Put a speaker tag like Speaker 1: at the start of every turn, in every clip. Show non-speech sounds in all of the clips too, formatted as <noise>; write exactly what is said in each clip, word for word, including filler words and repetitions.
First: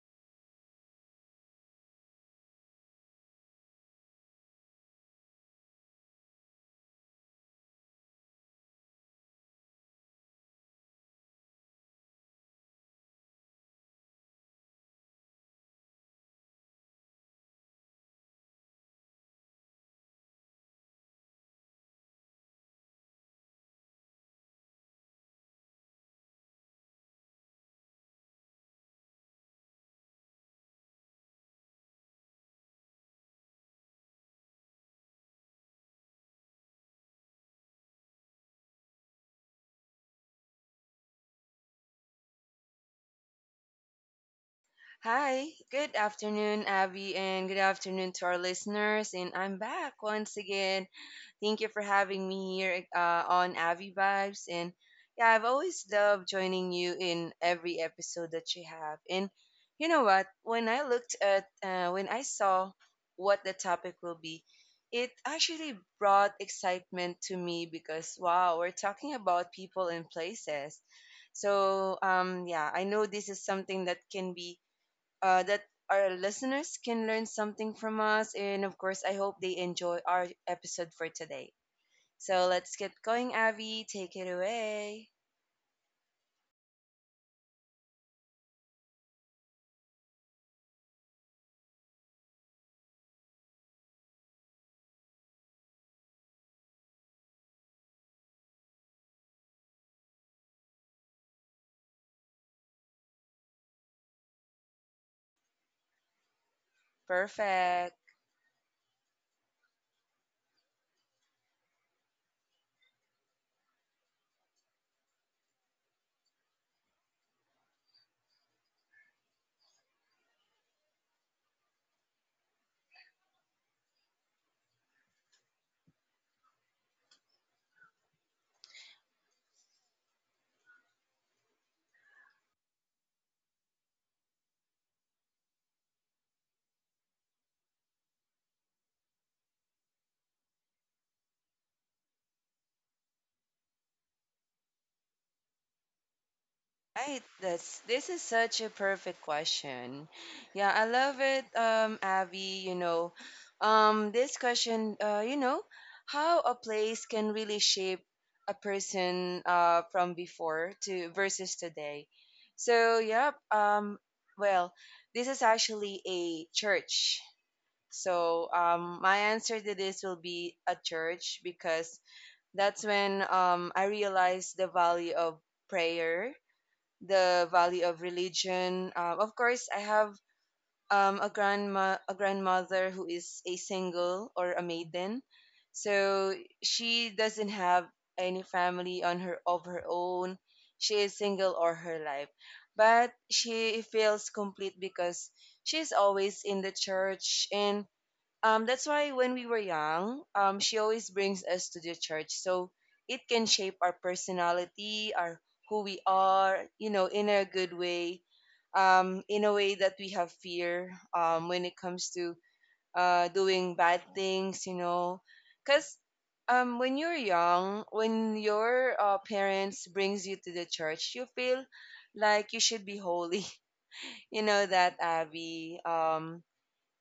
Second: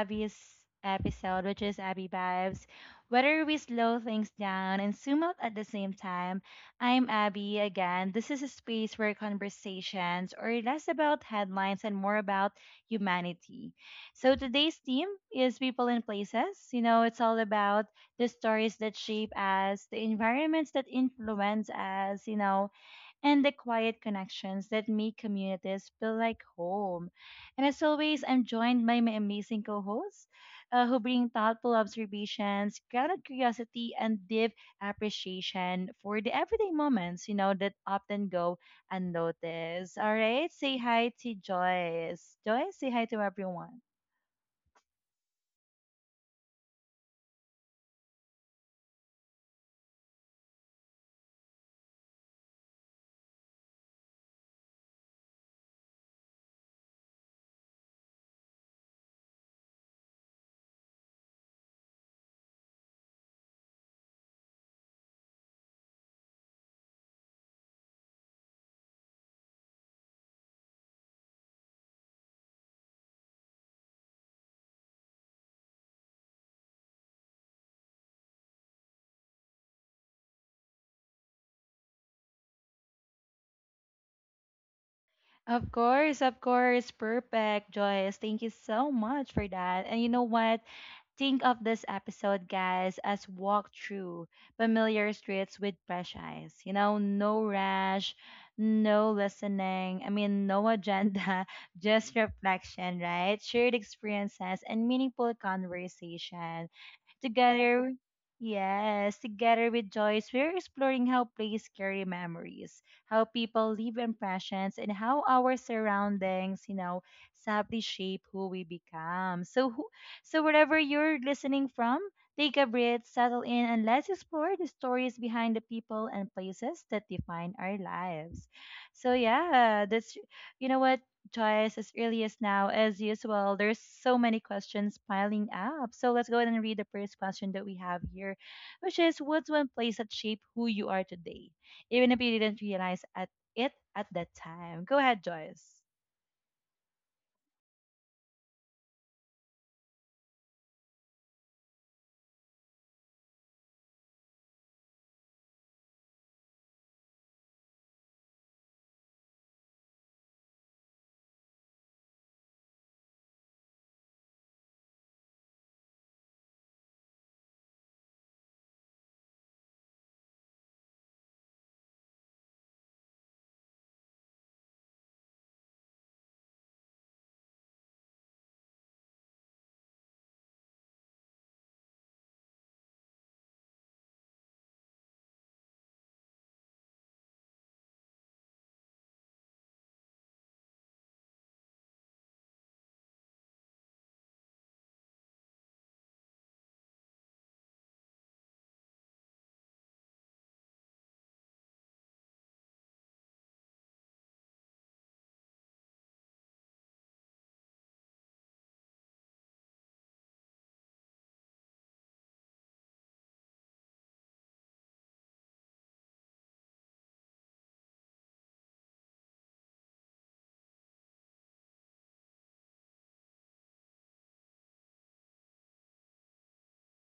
Speaker 1: Abby's episode, which is Abby Vibes. Whether we slow things down and zoom out at the same time, I'm Abby again. This is a space where conversations are less about headlines and more about humanity. So today's theme is people and places. You know, it's all about the stories that shape us, the environments that influence us, you know, and the quiet connections that make communities feel like home. And as always, I'm joined by my amazing co hosts uh, who bring thoughtful observations, grounded curiosity, and deep appreciation for the everyday moments, you know, that often go unnoticed. All right, say hi to Joyce. Joyce, say hi to everyone.
Speaker 2: Hi, good afternoon, Abby, and good afternoon to our listeners. And I'm back once again. Thank you for having me here uh, on Abby Vibes. And yeah, I've always loved joining you in every episode that you have. And you know what? When I looked at, uh, when I saw what the topic will be, it actually brought excitement to me because wow, we're talking about people and places. So um, yeah, I know this is something that can be uh, that our listeners can learn something from us. And of course, I hope they enjoy our episode for today. So let's get going, Avi. Take it away.
Speaker 1: Of course, of course. Perfect, Joyce. Thank you so much for that. And you know what? Think of this episode, guys, as walk through familiar streets with fresh eyes. You know, no rush, no listening. I mean, no agenda, <laughs> just reflection, right? Shared experiences and meaningful conversation. Together,
Speaker 2: Perfect.
Speaker 1: yes, together with Joyce, we're exploring how plays carry memories, how people leave impressions, and how our surroundings, you know, sadly shape who we become. So, who, so wherever you're listening from, take a breath, settle in, and let's explore the stories behind the people and places that define our lives. So, yeah, that's you know what twice as early as now, as usual. There's so many questions piling up. So let's go ahead and read the first question that we have here, which is what's one place that shaped who you are today? Even if you didn't realize at it at that time. Go ahead, Joyce.
Speaker 2: Right. That's This is such a perfect question. Yeah, I love it, um, Abby. You know, um, this question, uh, you know, how a place can really shape a person uh, from before to versus today. So, yep. Um, well, this is actually a church. So, um, my answer to this will be a church because that's when um, I realized the value of prayer, the value of religion. Um, of course, I have um, a grandma, a grandmother who is a single or a maiden, so she doesn't have any family on her of her own. She is single all her life, but she feels complete because she's always in the church, and um, that's why when we were young, um, she always brings us to the church so it can shape our personality, our who we are, you know, in a good way, um, in a way that we have fear um, when it comes to uh, doing bad things, you know, because um, when you're young, when your uh, parents brings you to the church, you feel like you should be holy, <laughs> you know that, Abby. Um,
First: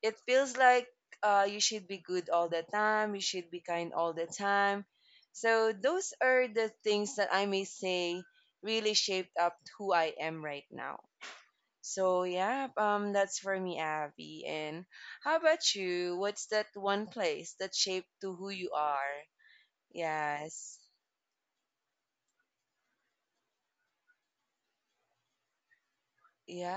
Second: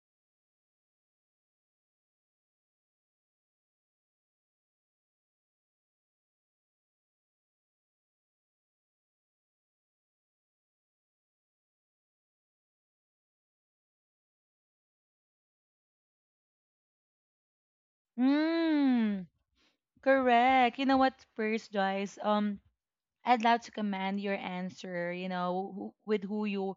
Speaker 2: It feels like uh, you should be good all the time, you should be kind all the time. So those are the things that I may say really shaped up who I am right now. So yeah, um, that's for me, Abby. And how about you? What's that one place that shaped to who you are?
Speaker 1: Mm,
Speaker 2: Yes,
Speaker 1: correct. You know what, first, Joyce? Um, I'd love to command your answer, you know, who, with who you,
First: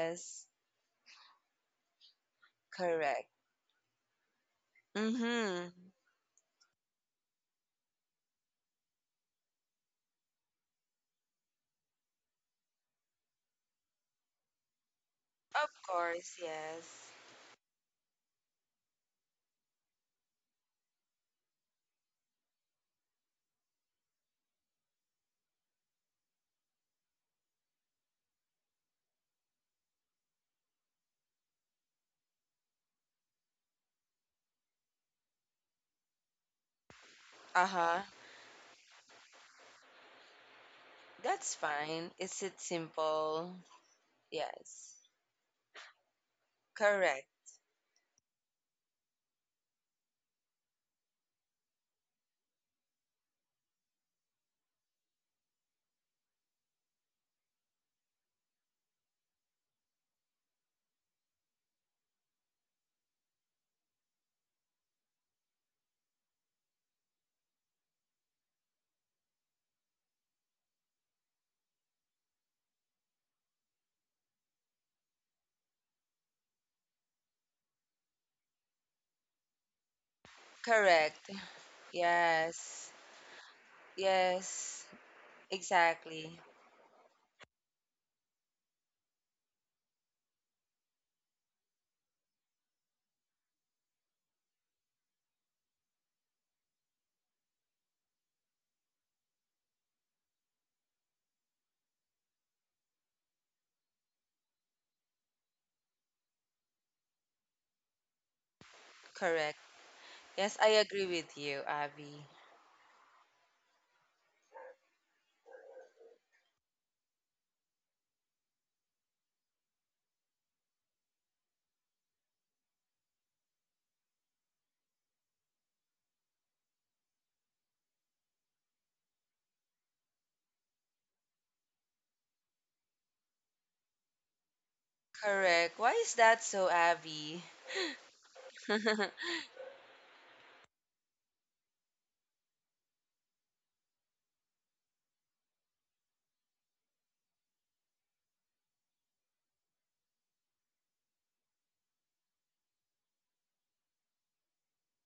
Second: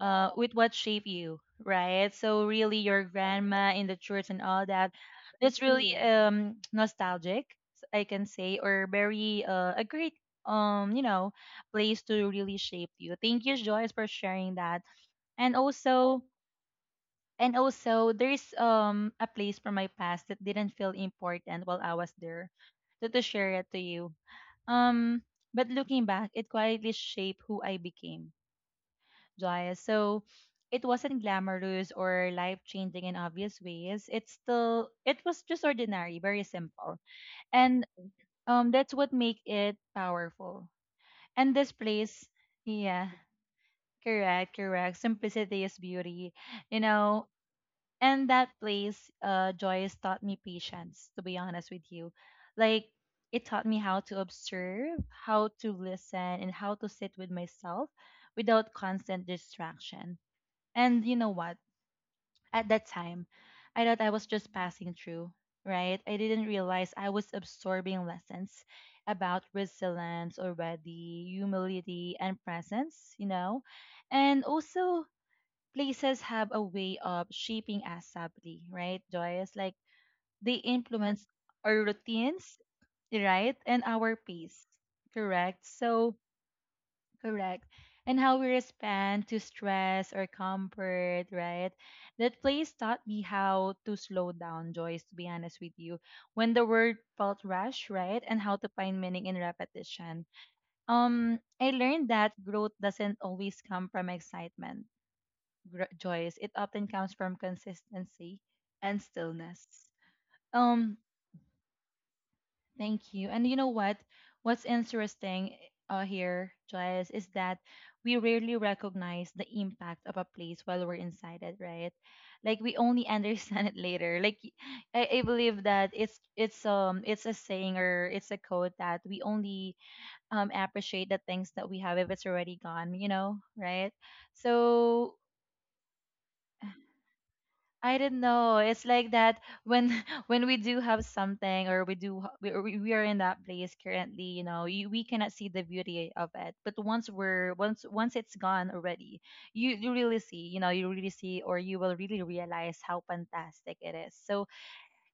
Speaker 1: uh, with what shaped you, right? So really, your
Speaker 2: correct.
Speaker 1: grandma in the church and all that, that's
Speaker 2: Mhm.
Speaker 1: really mm-hmm, um, nostalgic, s- I can say, or very uh, a great um you know place to really shape you. Thank you, Joyce, for sharing that. And
Speaker 2: Of
Speaker 1: also,
Speaker 2: course, yes.
Speaker 1: and also, there's um a place from my past that didn't feel important while I was there, so to share it to you um, but looking back, it quietly shaped who I became, Jaya. So it wasn't glamorous or life changing in obvious ways. It's still it was just ordinary, very simple.
Speaker 2: Uh
Speaker 1: And
Speaker 2: huh.
Speaker 1: um that's what make it powerful. And
Speaker 2: That's
Speaker 1: this
Speaker 2: fine.
Speaker 1: place,
Speaker 2: Is it
Speaker 1: yeah,
Speaker 2: simple?
Speaker 1: correct,
Speaker 2: Yes.
Speaker 1: correct. Simplicity is beauty. You
Speaker 2: Correct.
Speaker 1: know, and that place uh joyce taught me patience, to be honest with you. Like it taught me how to observe, how to listen, and how to sit with myself without constant distraction. And you know what, at that time I thought I was just passing through, right? I didn't realize I was absorbing lessons about resilience already, humility, and presence, you know. And also places have a way of shaping us sadly, right, Joyce? Like they influence
Speaker 2: Correct.
Speaker 1: our routines,
Speaker 2: Yes.
Speaker 1: right, and our pace,
Speaker 2: Yes.
Speaker 1: correct? So,
Speaker 2: Exactly.
Speaker 1: correct. And how we respond to stress or comfort, right? That place taught me how to slow down, Joyce, to be honest with you. When the word felt rush, right? And how to find meaning in repetition. Um, I learned that growth doesn't always come from excitement gr- joys, it often comes from consistency and
Speaker 2: Correct.
Speaker 1: stillness.
Speaker 2: Yes, I
Speaker 1: Um,
Speaker 2: agree with you, Abby.
Speaker 1: thank you. And you know what? What's interesting uh, here, Joyce, is that we rarely recognize the impact of a place while we're inside it, right? Like we only <laughs> understand it later. Like y- I, I believe that it's it's um it's a saying or it's a quote that we only um appreciate the things that we have if it's already gone, you know, right? So
Speaker 2: Correct. Why is that so, Abby?
Speaker 1: I don't know. It's like that when <laughs> when we do have something or we do h- we, we we are in that place currently, you know, you, we cannot see the beauty of it. But once we're once once it's gone already, you you really see, you know, you really see or you will really realize how fantastic it is. So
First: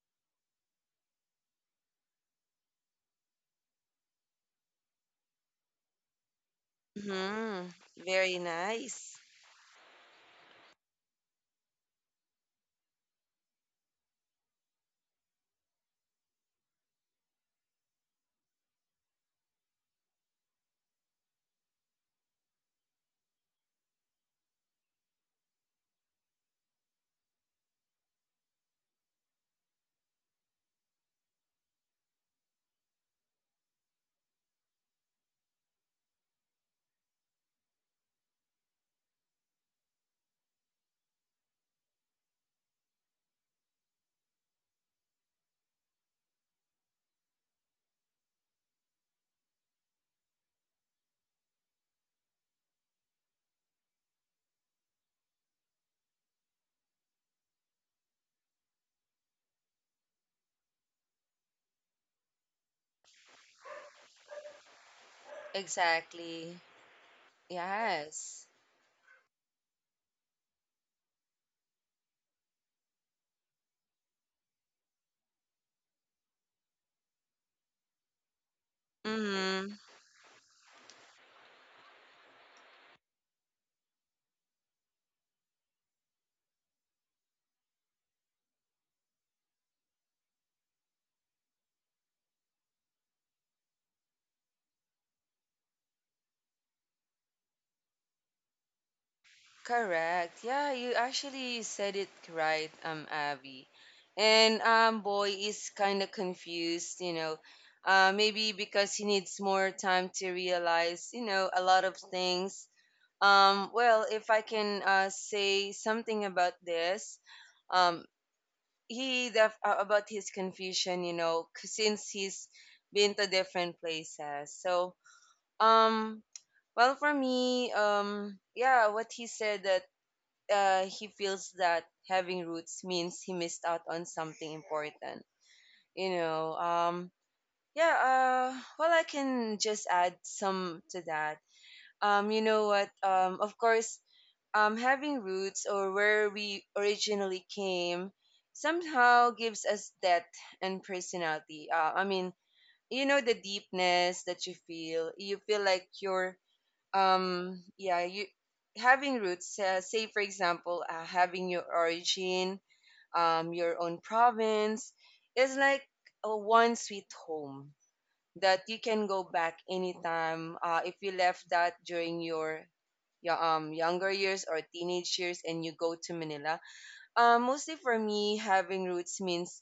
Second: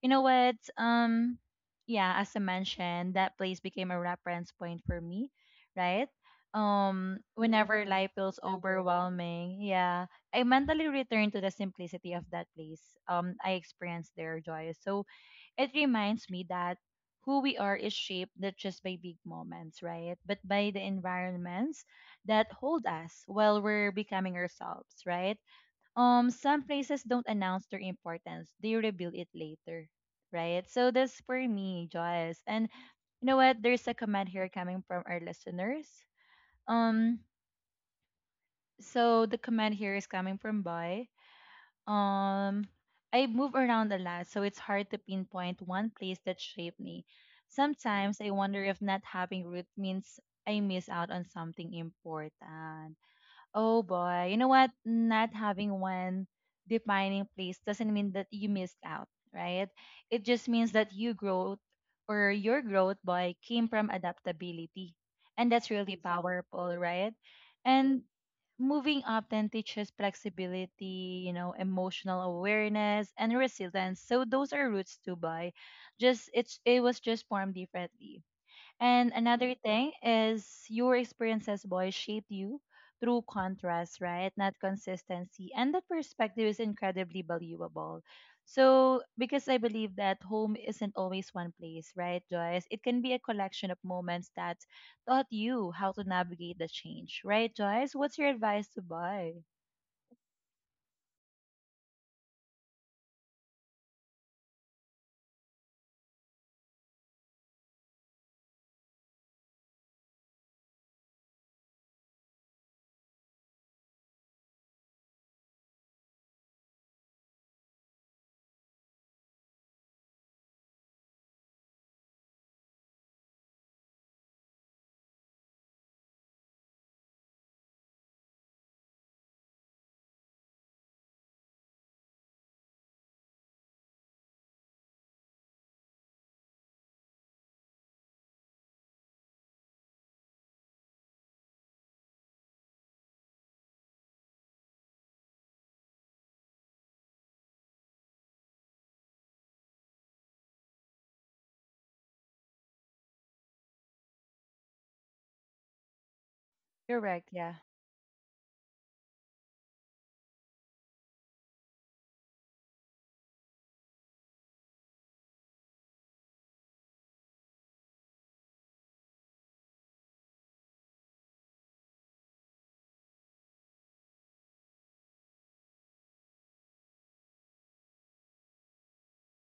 Speaker 1: you know what? Um, yeah, as I mentioned, that place became a reference point for me, right? Um,
Speaker 2: Hmm.
Speaker 1: whenever yeah, life
Speaker 2: Very
Speaker 1: feels
Speaker 2: nice.
Speaker 1: overwhelming, yeah, I mentally return to the simplicity of that place. Um, I experience their joy. So it reminds me that who we are is shaped not just by big moments, right? But by the environments that hold us while we're becoming ourselves, right? Um some places don't announce their importance, they reveal it later, right? So that's for me, Joyce. And you know what, there's a comment here coming from our listeners. um so the comment here is coming from boy. um I move around a lot, so it's hard to pinpoint one place that shaped me. Sometimes I wonder if not having root means I miss out on something important. Oh boy, you know what? Not having one defining place doesn't mean that you missed out, right? It just means that you growth or your growth boy came from adaptability. And that's really
Speaker 2: Exactly.
Speaker 1: powerful, right? And
Speaker 2: Yes.
Speaker 1: moving often teaches flexibility, you know, emotional awareness, and resilience. So those are roots to buy. Just it's it was just formed differently. And another
Speaker 2: Mm-hmm.
Speaker 1: thing is your experiences, boys, shape you through contrast, right? Not consistency. And that perspective is incredibly valuable. So, because I believe that home isn't always one place, right, Joyce? It can be a collection of moments that taught you how to navigate the change, right, Joyce? What's your advice to buy?
Speaker 2: Correct. Yeah, you actually said it right, um, Abby. And um, boy is kind of confused, you know, uh, maybe because he needs more time to realize, you know, a lot of things. Um, well, if I can uh, say something about this, um, he def- uh, about his confusion, you know, c- since he's been to different places. So, um, well, for me, um, yeah, what he said that uh, he feels that having roots means he missed out on something important. You know, um, yeah. Uh, well, I can just add some to that. Um, you know what? Um, of course, um, having roots or where we originally came somehow gives us depth and personality. Uh, I mean, you know the deepness that you feel. You feel like you're
Speaker 1: Correct, yeah.
Speaker 2: um yeah you having roots, uh, say for example, uh, having your origin, um your own province, is like a one sweet home that you can go back anytime uh, if you left that during your, your um younger years or teenage years and you go to Manila. Uh, mostly for me, having roots means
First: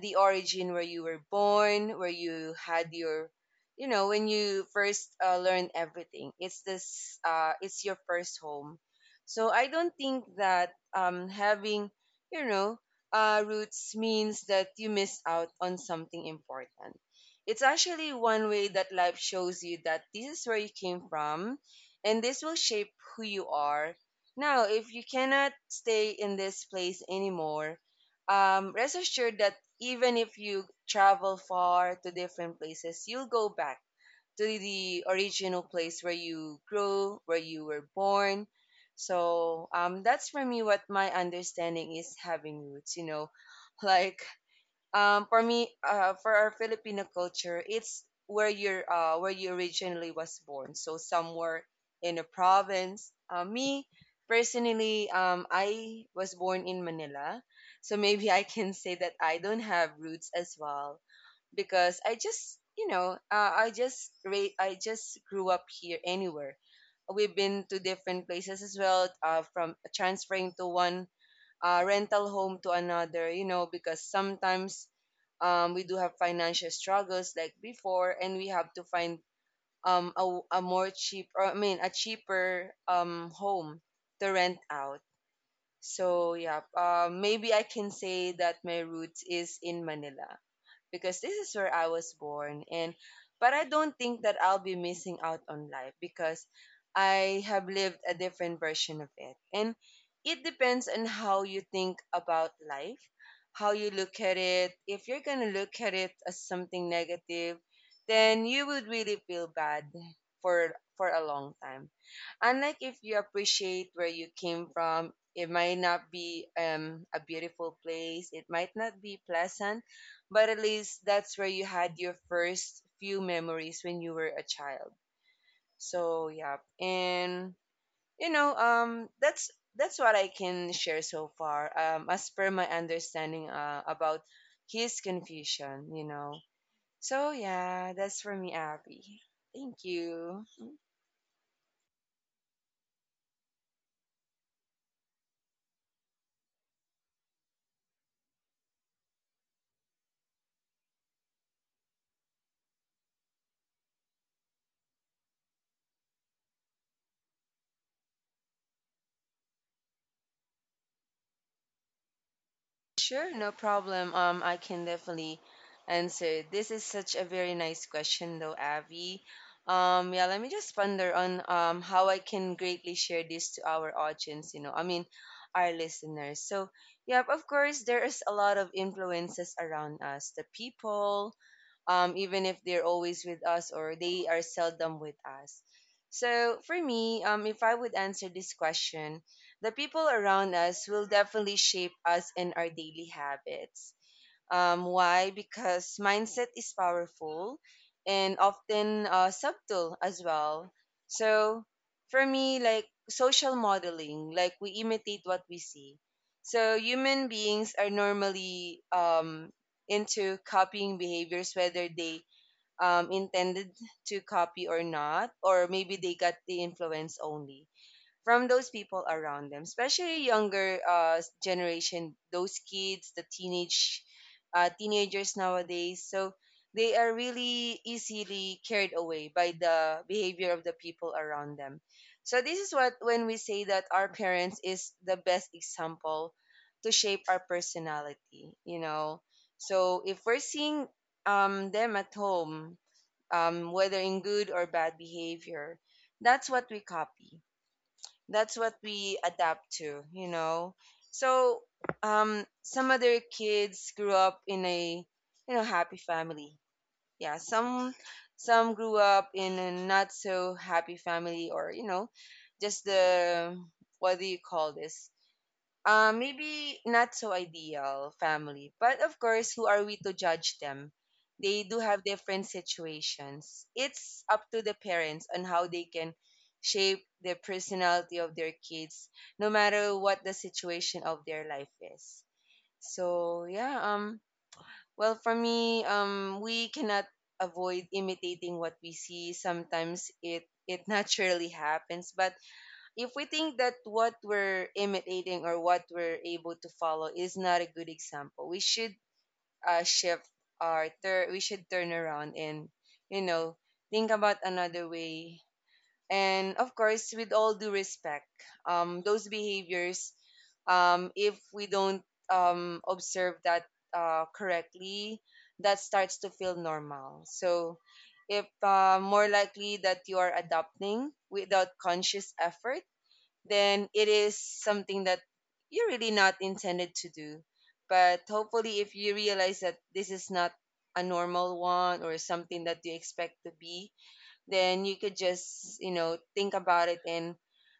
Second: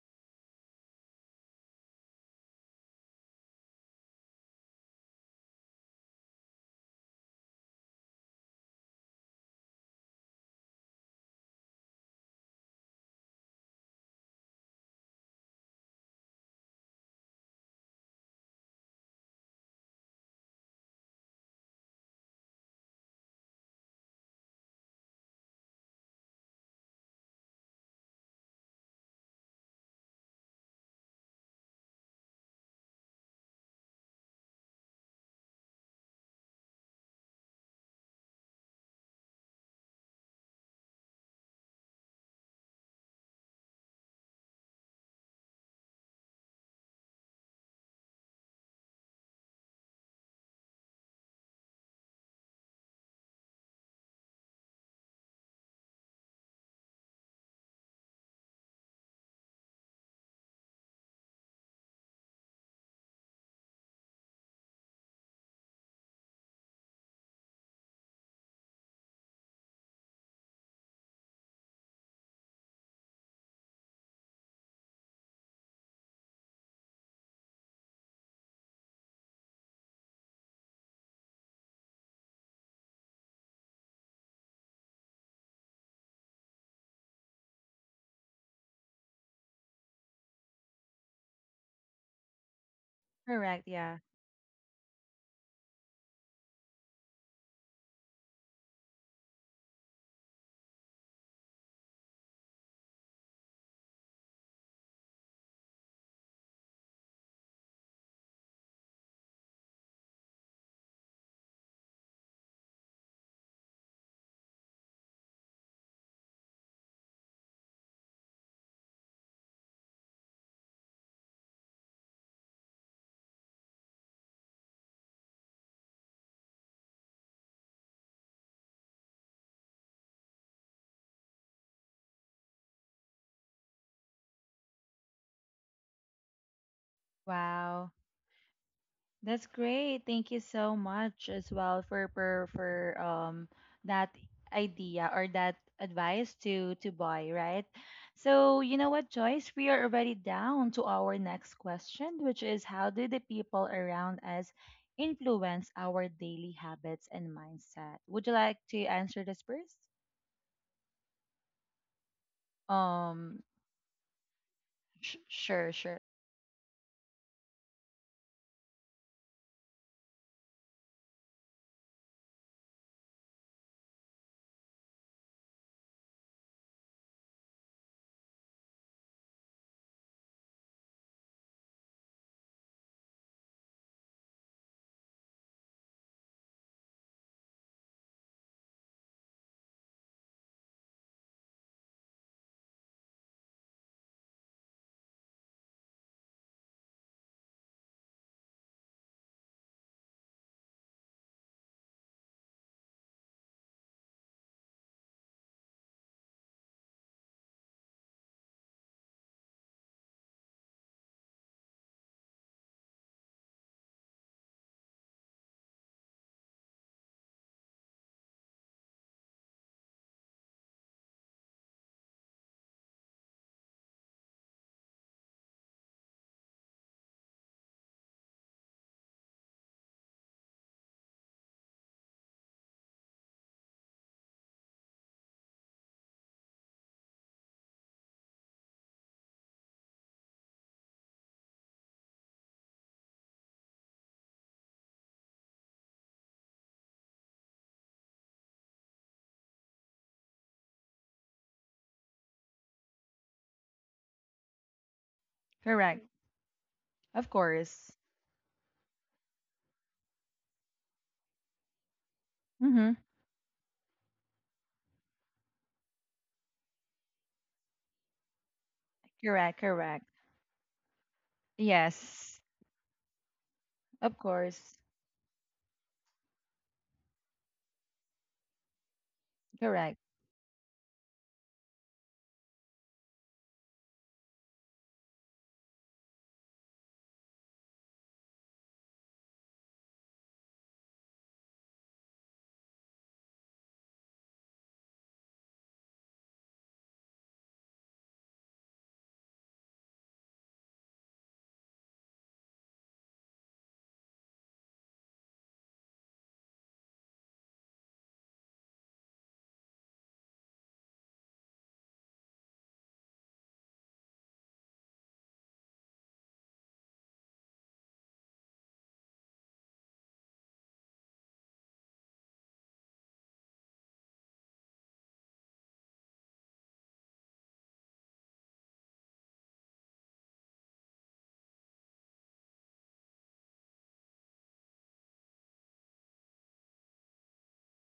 Speaker 2: the origin where you were born, where you had your, you know, when you first uh, learn everything. It's this, uh, it's your first home. So I don't think that um, having, you know, uh, roots means that you miss out on something important. It's actually one way that life shows you that this is where you came from, and this will shape who you are now. If you cannot stay in this place anymore, um, rest assured that even if you travel far to different places, you'll go back to the original place where you grew, where you were born. So um, that's for me what my understanding is, having roots, you know, <laughs> like um, for me, uh, for our Filipino culture, it's where you're uh, where you originally was born. So somewhere in a province. Uh, me personally, um, I was born in Manila, so maybe I can <laughs> say that I don't have roots as well because I just, you know, uh, I just ra- I just grew up here anywhere. We've been to different places as well, uh, from transferring to one uh, rental home to another, you know, because sometimes um, we do have financial struggles like before, and we have to find um, a, a more cheap, or I mean, a cheaper um, home to rent out. So yeah, uh, maybe I can say that my roots is in Manila because this is where I was born. And but
Speaker 1: Correct,
Speaker 2: I don't
Speaker 1: yeah.
Speaker 2: think that I'll be missing out on life because I have lived a different version of it. And it depends on how you think about life, how you look at it. If you're going to look at it as something negative, then you would really feel bad for for a long time. Unlike if you appreciate where you came from, it might not be um, a beautiful place, it might not be pleasant, but at least that's where you had your first few memories when you were a child. So yeah, and you know, um that's that's what I can share so far, um as per my understanding uh, about his confusion, you know. So
Speaker 1: Wow.
Speaker 2: yeah, that's for me, Abby.
Speaker 1: That's
Speaker 2: Thank
Speaker 1: great. Thank you
Speaker 2: you.
Speaker 1: so much as well for for, for um that idea or that advice to to buy, right? So, you know what, Joyce, we are already down to our next question, which is how do the people around us influence our daily habits and mindset? Would you like to answer this first?
Speaker 2: Sure,
Speaker 1: Um
Speaker 2: no problem. Um, I can
Speaker 1: sh-
Speaker 2: definitely
Speaker 1: sure, sure.
Speaker 2: answer. This is such a very nice question, though, Abby. Um, yeah, let me just ponder on um how I can greatly share this to our audience. You know, I mean, our listeners. So, yeah, of course, there is a lot of influences around us. The people, um, even if they're always with us or they are seldom with us. So for me, um, if I would answer this question, the people around us will definitely shape us in our daily habits. Um, why? Because mindset is powerful and often uh, subtle as well. So for me, like social modeling, like we imitate what we see. So human beings are normally um, into copying behaviors, whether they um, intended to copy or not, or maybe they got the influence only from those people around them, especially younger uh, generation, those kids, the teenage uh, teenagers nowadays. So they are really easily carried away by the behavior of the people around them. So this is what when we say that our parents is the best example to shape our personality, you know. So if we're seeing um, them at home, um, whether in good or bad behavior, that's what we copy that's what we adapt to, you know. So um, some other kids grew up in a, you know, happy
Speaker 1: Correct.
Speaker 2: family.
Speaker 1: Of
Speaker 2: Yeah,
Speaker 1: course.
Speaker 2: some some grew up in a not so happy family, or you know, just
Speaker 1: Mhm.
Speaker 2: the what do you call this? uh, maybe not so ideal family. But of course,
Speaker 1: Correct,
Speaker 2: who are we
Speaker 1: correct.
Speaker 2: to judge them? They do have
Speaker 1: Yes.
Speaker 2: different situations.
Speaker 1: Of
Speaker 2: It's up to the
Speaker 1: course.
Speaker 2: parents on how they can shape the personality of their kids, no matter
Speaker 1: Correct.
Speaker 2: what the situation of their life is. So yeah, um, well for me, um, we cannot avoid imitating what we see. Sometimes it it <laughs> naturally happens, but if we think that what we're imitating or what we're able to follow is not a good example, we should uh, shift our tur- we should turn around and, you know, think about another way. And of course, with all due respect, um, those behaviors, um, if we don't um, observe that uh, correctly, that starts to feel normal. So, if uh, more likely that you are adopting without conscious effort, then it is something that you're really not intended to do. But hopefully, if you realize that this is not a normal one or something that you expect to be, then you could just, you know, think about it and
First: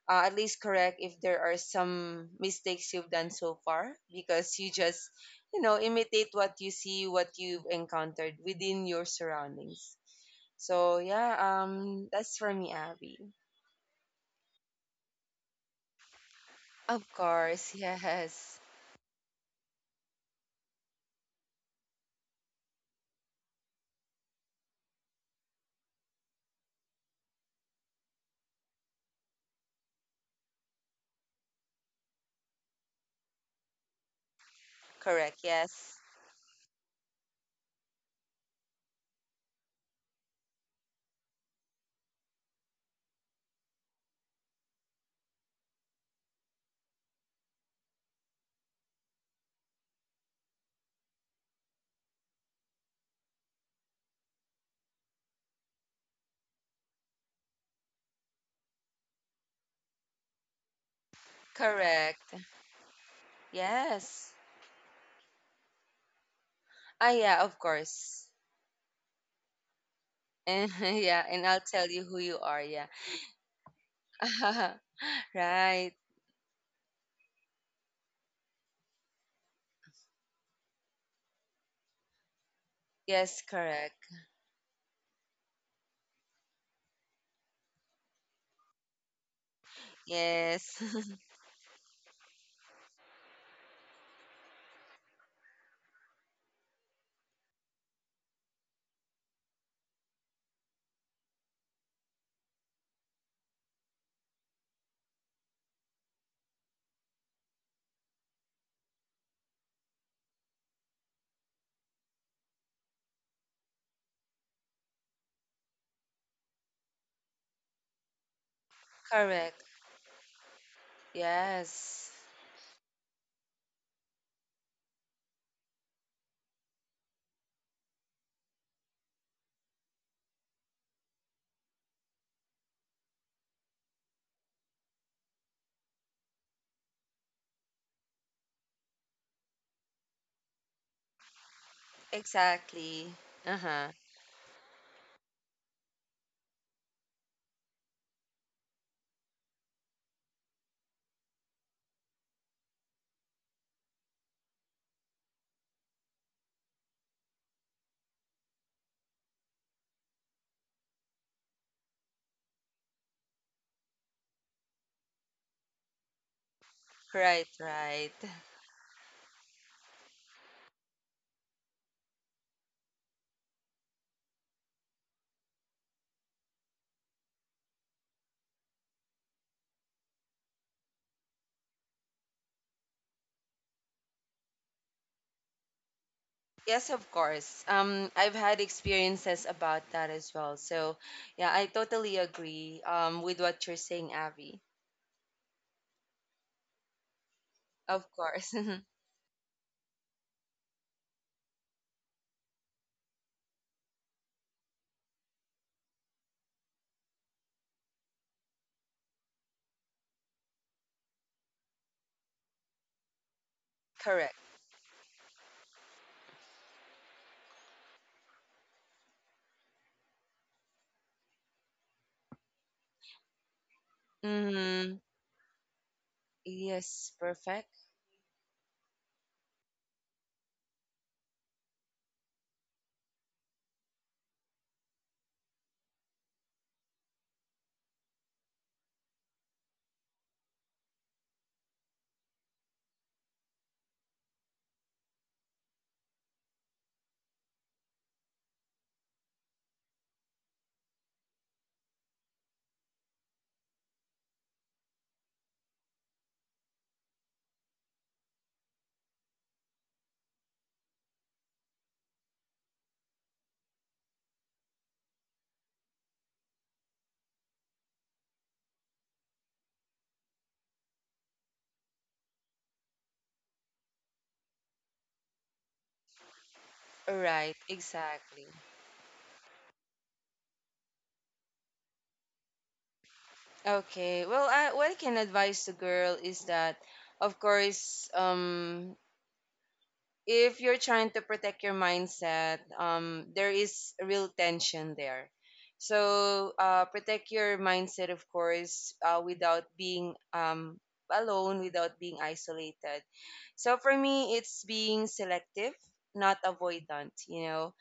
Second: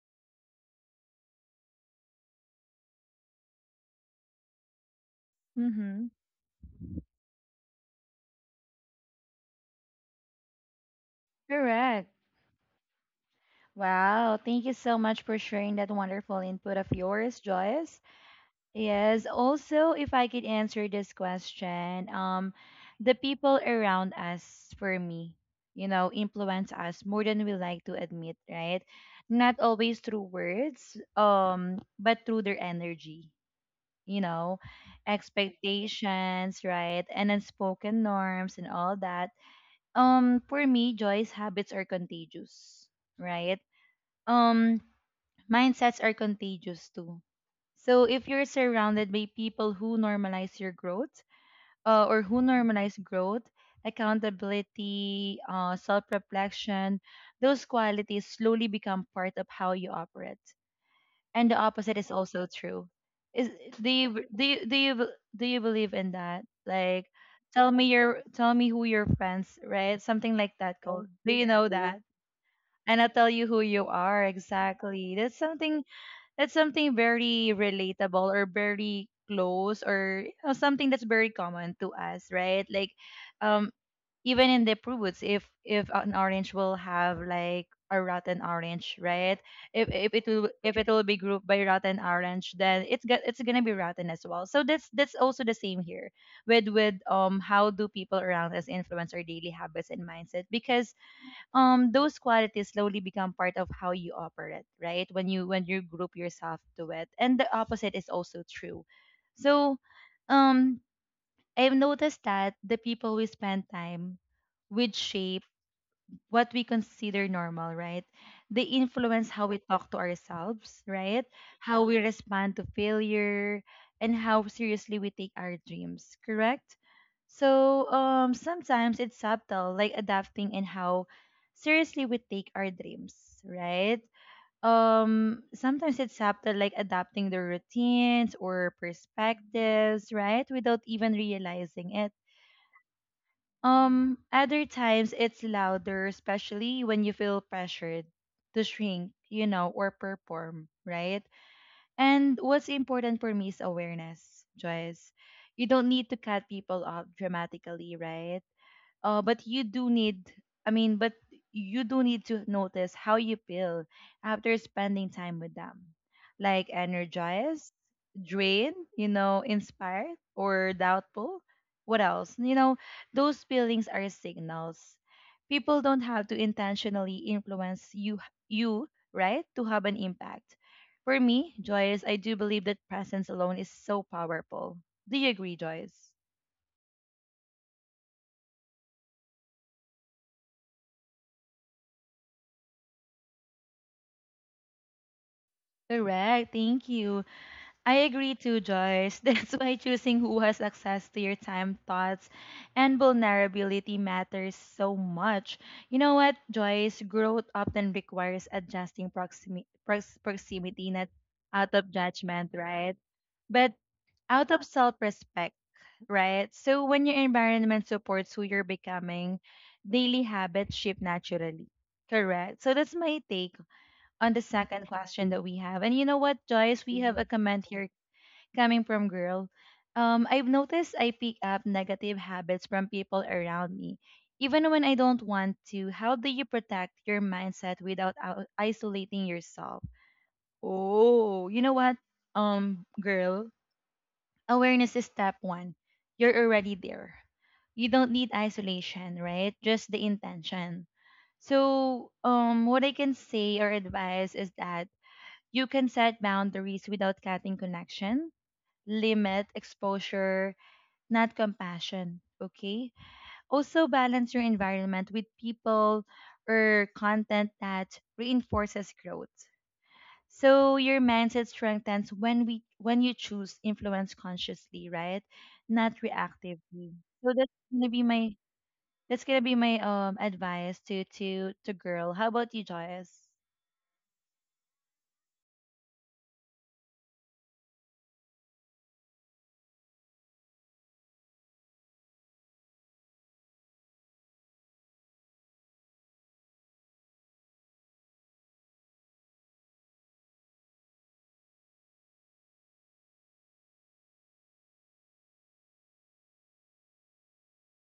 Speaker 2: uh, at least correct if there are some mistakes you've done so far, because you just, you know,
Speaker 1: Mm-hmm.
Speaker 2: imitate what you see, what you've encountered within your surroundings. So, yeah,
Speaker 1: Correct.
Speaker 2: um, that's for me, Abby.
Speaker 1: Wow. Thank you so much for sharing that wonderful input of
Speaker 2: Of
Speaker 1: yours,
Speaker 2: course,
Speaker 1: Joyce.
Speaker 2: yes.
Speaker 1: Yes. Also, if I could answer this question, um, the people around us, for me, you know, influence us more than we like to admit, right? Not always through words, um, but through their energy, you know,
Speaker 2: Correct. Yes.
Speaker 1: expectations, right? And unspoken norms and all that. Um, for me, joys, habits are contagious, right? Um, mindsets are contagious too. So if you're surrounded by people who normalize your growth, uh, or who normalize growth, accountability, uh, self-reflection, those qualities slowly become part of how you operate, and the opposite is
Speaker 2: Correct.
Speaker 1: also true. Is do you b-
Speaker 2: Yes.
Speaker 1: do you, do you b- do you believe in that? Like,
Speaker 2: Ah, yeah, of
Speaker 1: tell me your
Speaker 2: course.
Speaker 1: tell me who your friends, right? Something like
Speaker 2: And
Speaker 1: that.
Speaker 2: <laughs>
Speaker 1: Go.
Speaker 2: yeah,
Speaker 1: Do you
Speaker 2: and I'll
Speaker 1: know
Speaker 2: tell
Speaker 1: that?
Speaker 2: you who you are. Yeah.
Speaker 1: And I'll tell you who you are exactly.
Speaker 2: <laughs>
Speaker 1: That's something
Speaker 2: Right.
Speaker 1: that's something very relatable or very close or you know, something that's very common to us, right? Like,
Speaker 2: Yes,
Speaker 1: um,
Speaker 2: correct.
Speaker 1: even in the fruits, if if an orange will have like a rotten orange, right? If if it will if
Speaker 2: Yes.
Speaker 1: it will be
Speaker 2: <laughs>
Speaker 1: grouped by rotten orange, then it's got it's gonna be rotten as well. So that's that's also the same here with with um how do people around us influence our daily habits and mindset, because um those qualities slowly become part of how you operate, right? When you when you group yourself to it, and the opposite is also true. So um, I've noticed that the people we spend time with shape what we consider normal, right? They influence how we
Speaker 2: Correct.
Speaker 1: talk to ourselves, right? How we
Speaker 2: Yes.
Speaker 1: respond to failure, and how seriously we take our dreams, correct? So um, sometimes it's subtle, like adapting and how seriously we take our dreams, right? Um, sometimes it's subtle, like adapting the routines or perspectives, right? Without even realizing it
Speaker 2: Exactly. Uh-huh.
Speaker 1: um, other times it's louder, especially when you feel pressured to shrink, you know, or perform, right? And what's important for me is awareness, Joyce. You don't need to cut people off dramatically, right? uh, but you do need i mean but you do need to notice how you feel after spending time with them, like
Speaker 2: Right,
Speaker 1: energized,
Speaker 2: right.
Speaker 1: drained, you know, inspired or doubtful, what else, you know. Those feelings are signals. People don't have to intentionally influence you you right to have an impact. For me, Joyce, I do believe that presence alone is so powerful. Do you agree, Joyce?
Speaker 2: Yes, of course. Um, I've had experiences about that as well. So, yeah, I totally agree um with what you're saying, Abby.
Speaker 1: Correct. Thank you. I
Speaker 2: Of
Speaker 1: agree
Speaker 2: course.
Speaker 1: too,
Speaker 2: <laughs>
Speaker 1: Joyce. <laughs> That's why choosing who has access to your time, thoughts, and vulnerability matters so much. You know what, Joyce? Growth often requires adjusting proximi- prox- proximity, not out of judgment, right? But
Speaker 2: Correct.
Speaker 1: out of self respect, right? So when your environment supports who you're becoming, daily habits shift naturally. Correct. So that's my take on the second
Speaker 2: Mm-hmm.
Speaker 1: question that we have. And you know what, Joyce? We
Speaker 2: Yes,
Speaker 1: have a comment
Speaker 2: perfect.
Speaker 1: here coming from girl. um, I've noticed I pick up negative habits from people around me, even when I don't want to. How do you protect your mindset without out- isolating yourself? Oh, you know what, um, girl, awareness is step one. You're already there. You don't need isolation, right? Just the intention. So, um, what I can say or advise is that you can set boundaries without cutting connection, limit exposure, not compassion. Okay. Also, balance your environment with people or content that reinforces growth. So your mindset strengthens when we when you choose influence consciously, right? Not reactively. So that's
Speaker 2: Right,
Speaker 1: gonna be my
Speaker 2: exactly.
Speaker 1: that's gonna be my um advice to to to girl. How about you, Joyce?
Speaker 2: Okay. Well, I, what I can advise the girl is that, of course, um, if you're trying to protect your mindset, um, there is a real tension there. So, uh, protect your mindset, of course, uh, without being um, alone, without being isolated. So, for me, it's being selective, not avoidant, you know.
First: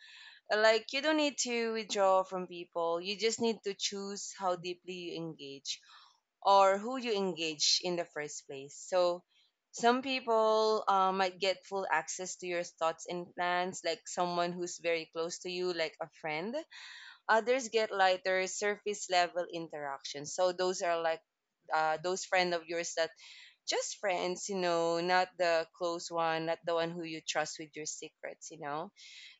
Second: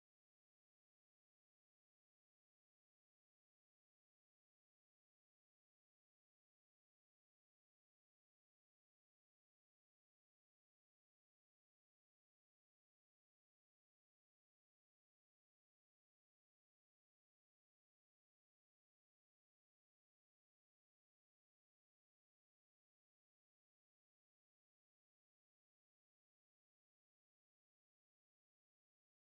Speaker 2: Like you don't need to withdraw from people, you just need to choose how deeply you engage or who you engage in the first place. So some people uh, might get full access to your thoughts and plans, like someone who's very close to you, like a friend. Others get lighter surface level interactions, so those are like uh, those friend of yours that just friends, you know, not the close one, not the one who you trust with your secrets, you know.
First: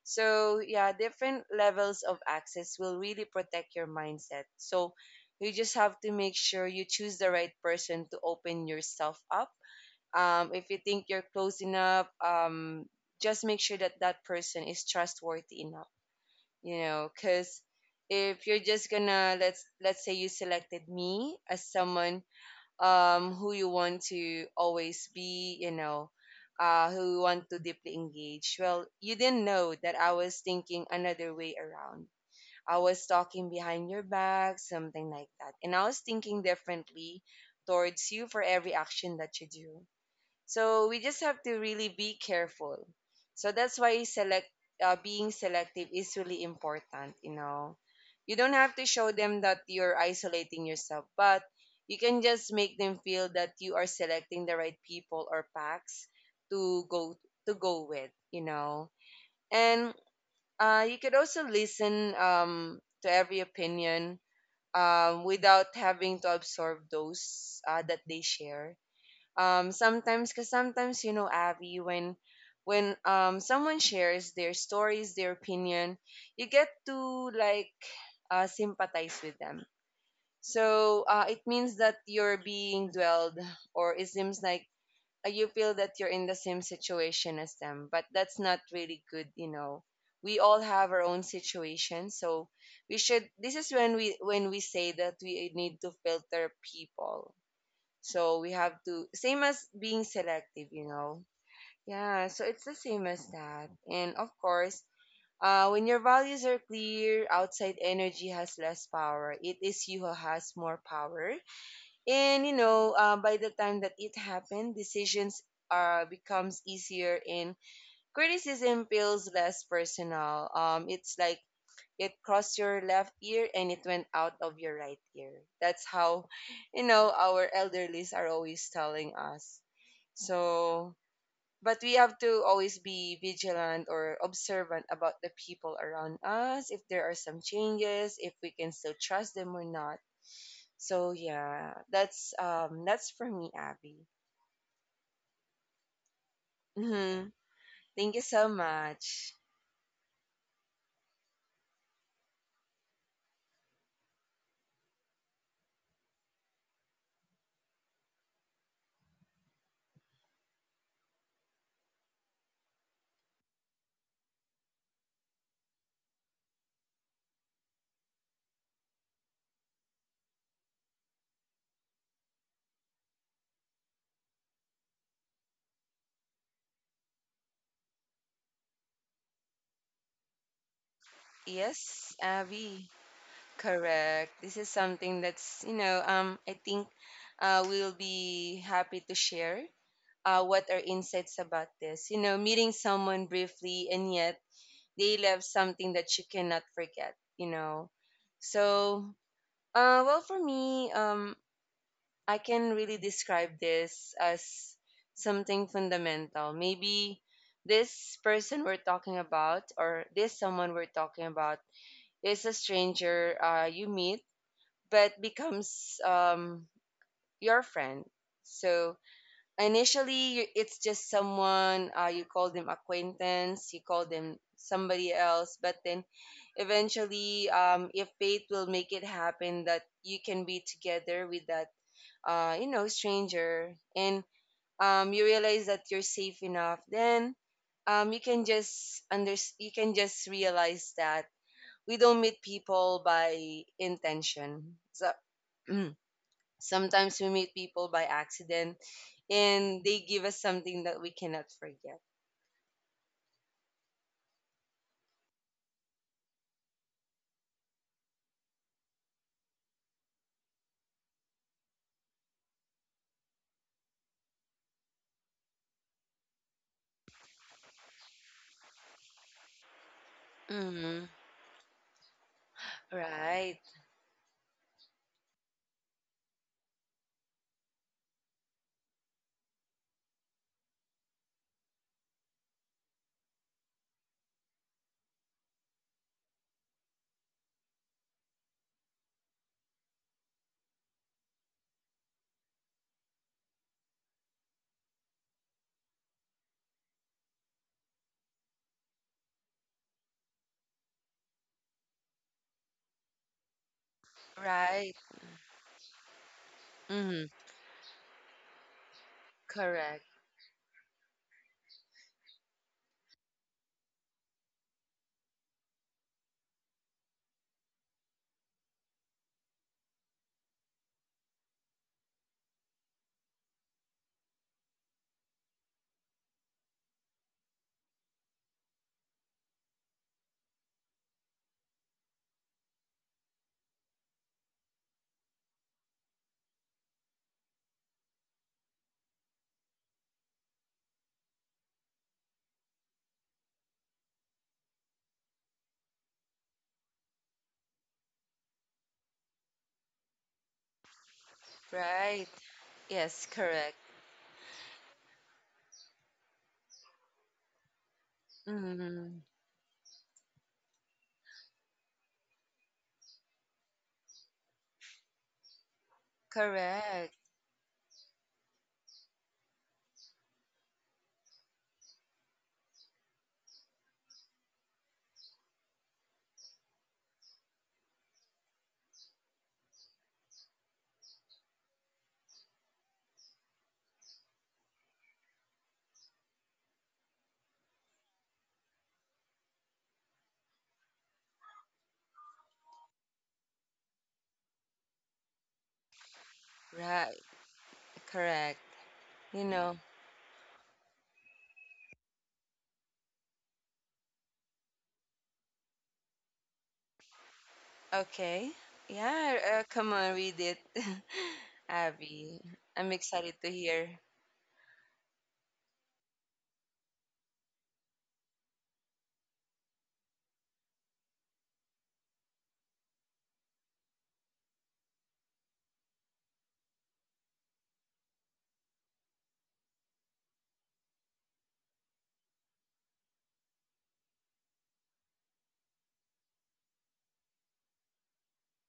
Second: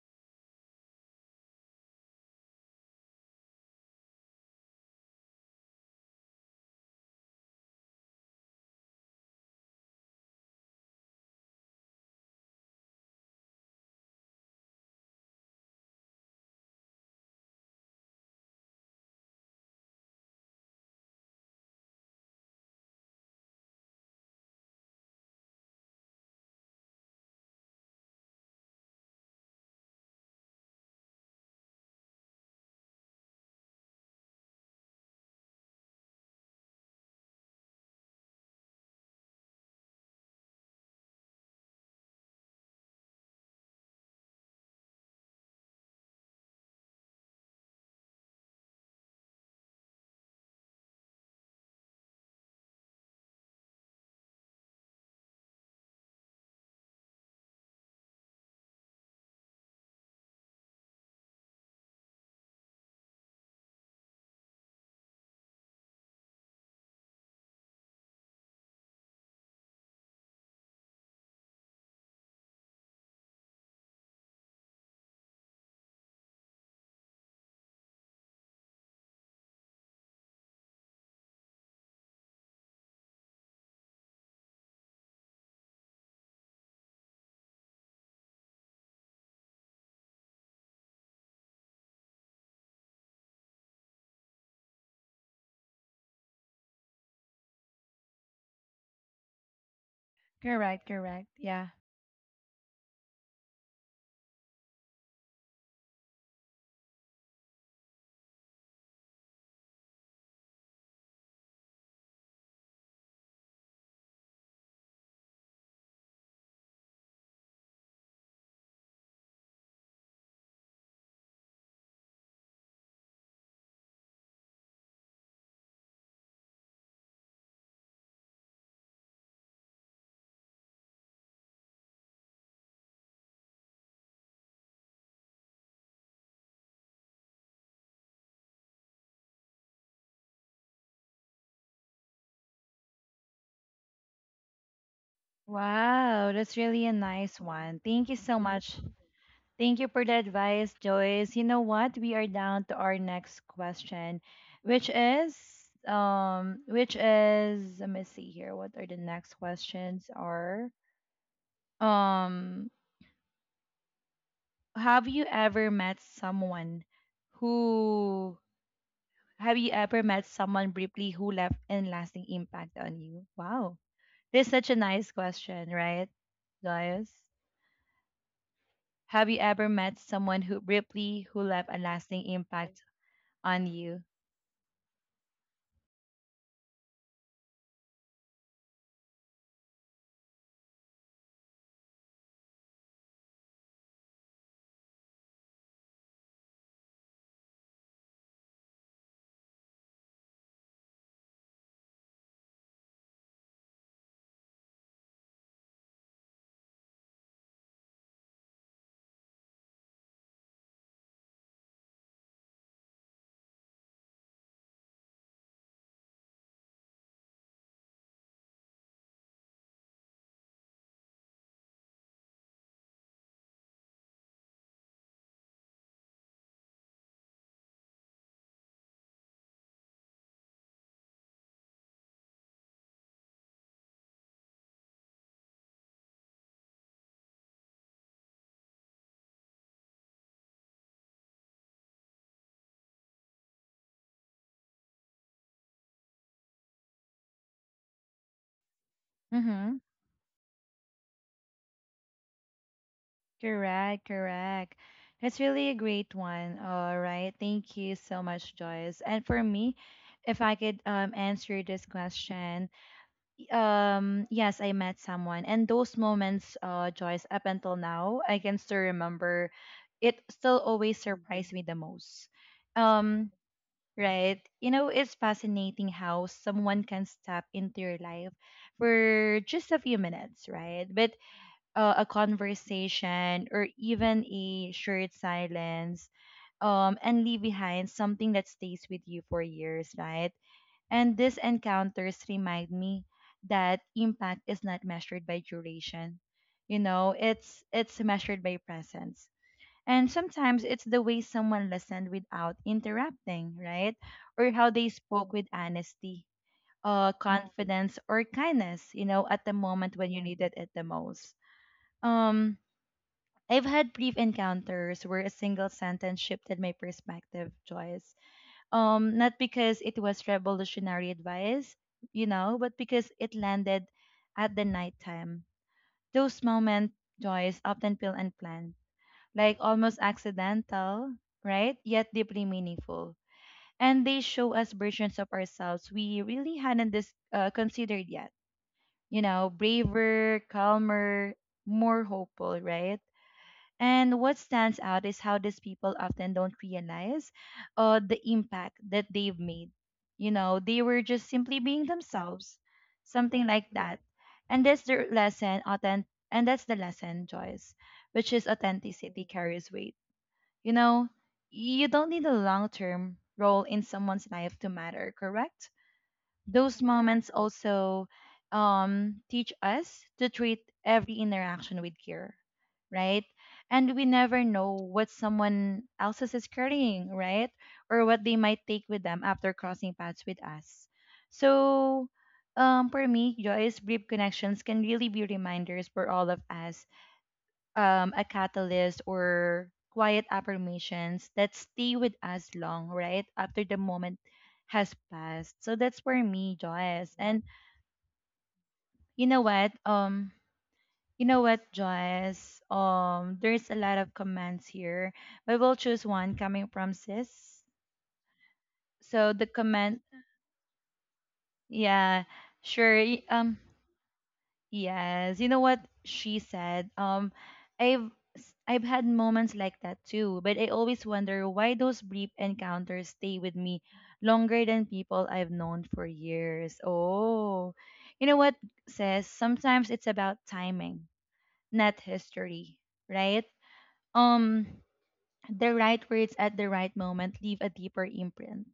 Speaker 2: So, yeah, different levels of access will really protect your mindset. So, you just have to make sure you choose the right person to open yourself up. Um, if you think you're close enough, um, just make sure that that person is trustworthy enough, you know, because if you're just gonna let's let's say you selected me as someone um, who you want to always be, you know, uh, who you want to deeply engage. Well, you didn't know that I was thinking another way around. I was talking behind your back, something like that. And I was thinking differently towards you for every action that you do. So we just have to really be careful. So that's why select uh, being selective is really important, you know. You don't have to show them that you're isolating yourself, but you can just make them feel that you are selecting the right people or packs to go to go with, you know. And uh, you could also listen um, to every opinion um, without having to absorb those uh, that they share, um sometimes, because sometimes, you know, Abby, when when um someone shares their stories, their opinion, you get to like uh, sympathize with them. So uh, it means that you're being dwelled, or it seems like uh, you feel that you're in the same situation as them, but that's not really good, you know. We all have our own situation. So we should, this is when we when we say that we need to filter people. So we have to, same as being selective,
Speaker 1: Correct,
Speaker 2: you know.
Speaker 1: correct. Yeah.
Speaker 2: Yeah, so it's the same as that. And of course, uh, when your values are clear, outside energy has less power. It is you who has more power. And you know, uh, by the time that it happened, decisions uh, becomes easier and criticism feels less personal. Um, it's like it crossed your left ear and it went out of your right ear. That's how, you know, our elderlies are always telling us. So, but we have to always be vigilant or observant about the people around us, if there are some changes, if we can still trust them or not. So yeah, that's um that's for me, Abby.
Speaker 1: Wow, that's really a
Speaker 2: Hmm.
Speaker 1: nice one. Thank you
Speaker 2: Thank you
Speaker 1: so
Speaker 2: so
Speaker 1: much.
Speaker 2: much.
Speaker 1: Thank you for the advice, Joyce. You know what? We are down to our next question, which is um which is let me see here. What are the next questions are? Um have you ever met someone who have you ever met someone briefly who left an lasting impact on you? Wow. This is such a nice question, right, Joyce? Have you ever met someone who briefly who left a
Speaker 2: Yes,
Speaker 1: lasting impact
Speaker 2: Abby.
Speaker 1: on you?
Speaker 2: Correct. This is something that's, you know, um, I think uh, we'll be happy to share uh, what are insights about this. You know, meeting someone briefly and yet they left something that you cannot forget, you know. So, uh, well, for me, um, I can really describe this as something fundamental. Maybe this person we're talking about, or this someone we're talking about, is a stranger uh, you meet but becomes um, your friend. So initially, you- it's just someone uh, you call them acquaintance, you call them somebody else, but then eventually, um, if fate will make it happen that you can be together with that, uh, you know, stranger, and um, you realize that you're safe enough, then um, you can just under you can just realize that we don't meet people by intention. So <clears throat> sometimes we meet people by accident
Speaker 1: Mm-hmm.
Speaker 2: and they give us something that we cannot forget.
Speaker 1: Correct, correct. That's really a great one. All right. Thank you so much, Joyce. And for me, if I could um, answer this question, um, yes, I met someone. And those moments, uh, Joyce, up until now, I can still remember it still always
Speaker 2: Mm-hmm.
Speaker 1: surprised me the most. Um,
Speaker 2: Right,
Speaker 1: right. You know, it's fascinating how someone can step into your life for just a few minutes, right? But uh, a conversation or even a shared silence, um, and leave behind something that stays with you for years, right? And these encounters remind me that impact is not measured by duration. You know, it's it's measured by presence. And sometimes it's the way someone listened without interrupting, right? Or how they
Speaker 2: right.
Speaker 1: spoke with honesty, uh,
Speaker 2: Mm-hmm.
Speaker 1: confidence, or kindness, you know, at the moment when
Speaker 2: Correct,
Speaker 1: you needed it the most. Um, I've had brief encounters where a single sentence shifted my perspective, Joyce. Um, not because it was revolutionary advice, you know, but because it landed at the nighttime. Those moments, Joyce, often feel unplanned, like almost accidental, right? Yet deeply meaningful. And they show us versions of ourselves we really hadn't dis- uh, considered yet. You know, braver, calmer, more hopeful, right? And what stands out is how these people often don't realize uh, the impact that they've made. You know, they were just simply being
Speaker 2: right.
Speaker 1: themselves,
Speaker 2: Yes,
Speaker 1: something like
Speaker 2: correct.
Speaker 1: that. And that's the lesson, authentic, and that's the lesson, Joyce, which is authenticity
Speaker 2: Mm,
Speaker 1: carries weight. You know, you don't need a long term role in someone's life to matter, correct? Those
Speaker 2: correct,
Speaker 1: moments also um, teach us to treat every interaction with care, right? And we never know what someone else's is carrying, right? Or what they might take with them after crossing paths with us. So, um, for me, Joyce, brief connections can really be reminders for all of us, um, a catalyst or quiet affirmations that stay with us long, right? After the moment has passed. So that's for me, Joyce.
Speaker 2: right,
Speaker 1: And
Speaker 2: correct.
Speaker 1: you know
Speaker 2: You
Speaker 1: what?
Speaker 2: know,
Speaker 1: Um, you know what, Joyce? Um, there's a lot of comments here, but we'll choose one coming from sis.
Speaker 2: okay.
Speaker 1: So
Speaker 2: Yeah,
Speaker 1: the
Speaker 2: uh, come
Speaker 1: comment,
Speaker 2: on, read it, <laughs>
Speaker 1: yeah,
Speaker 2: Abby. I'm
Speaker 1: sure. y-
Speaker 2: excited to
Speaker 1: Um,
Speaker 2: hear.
Speaker 1: yes, you know what she said. Um, I've s- I've had moments like that too, but I always wonder why those brief encounters stay with me longer than people I've known for years. Oh, you know what says, sometimes it's about timing, not history, right? Um, the right words at the right moment leave a deeper imprint,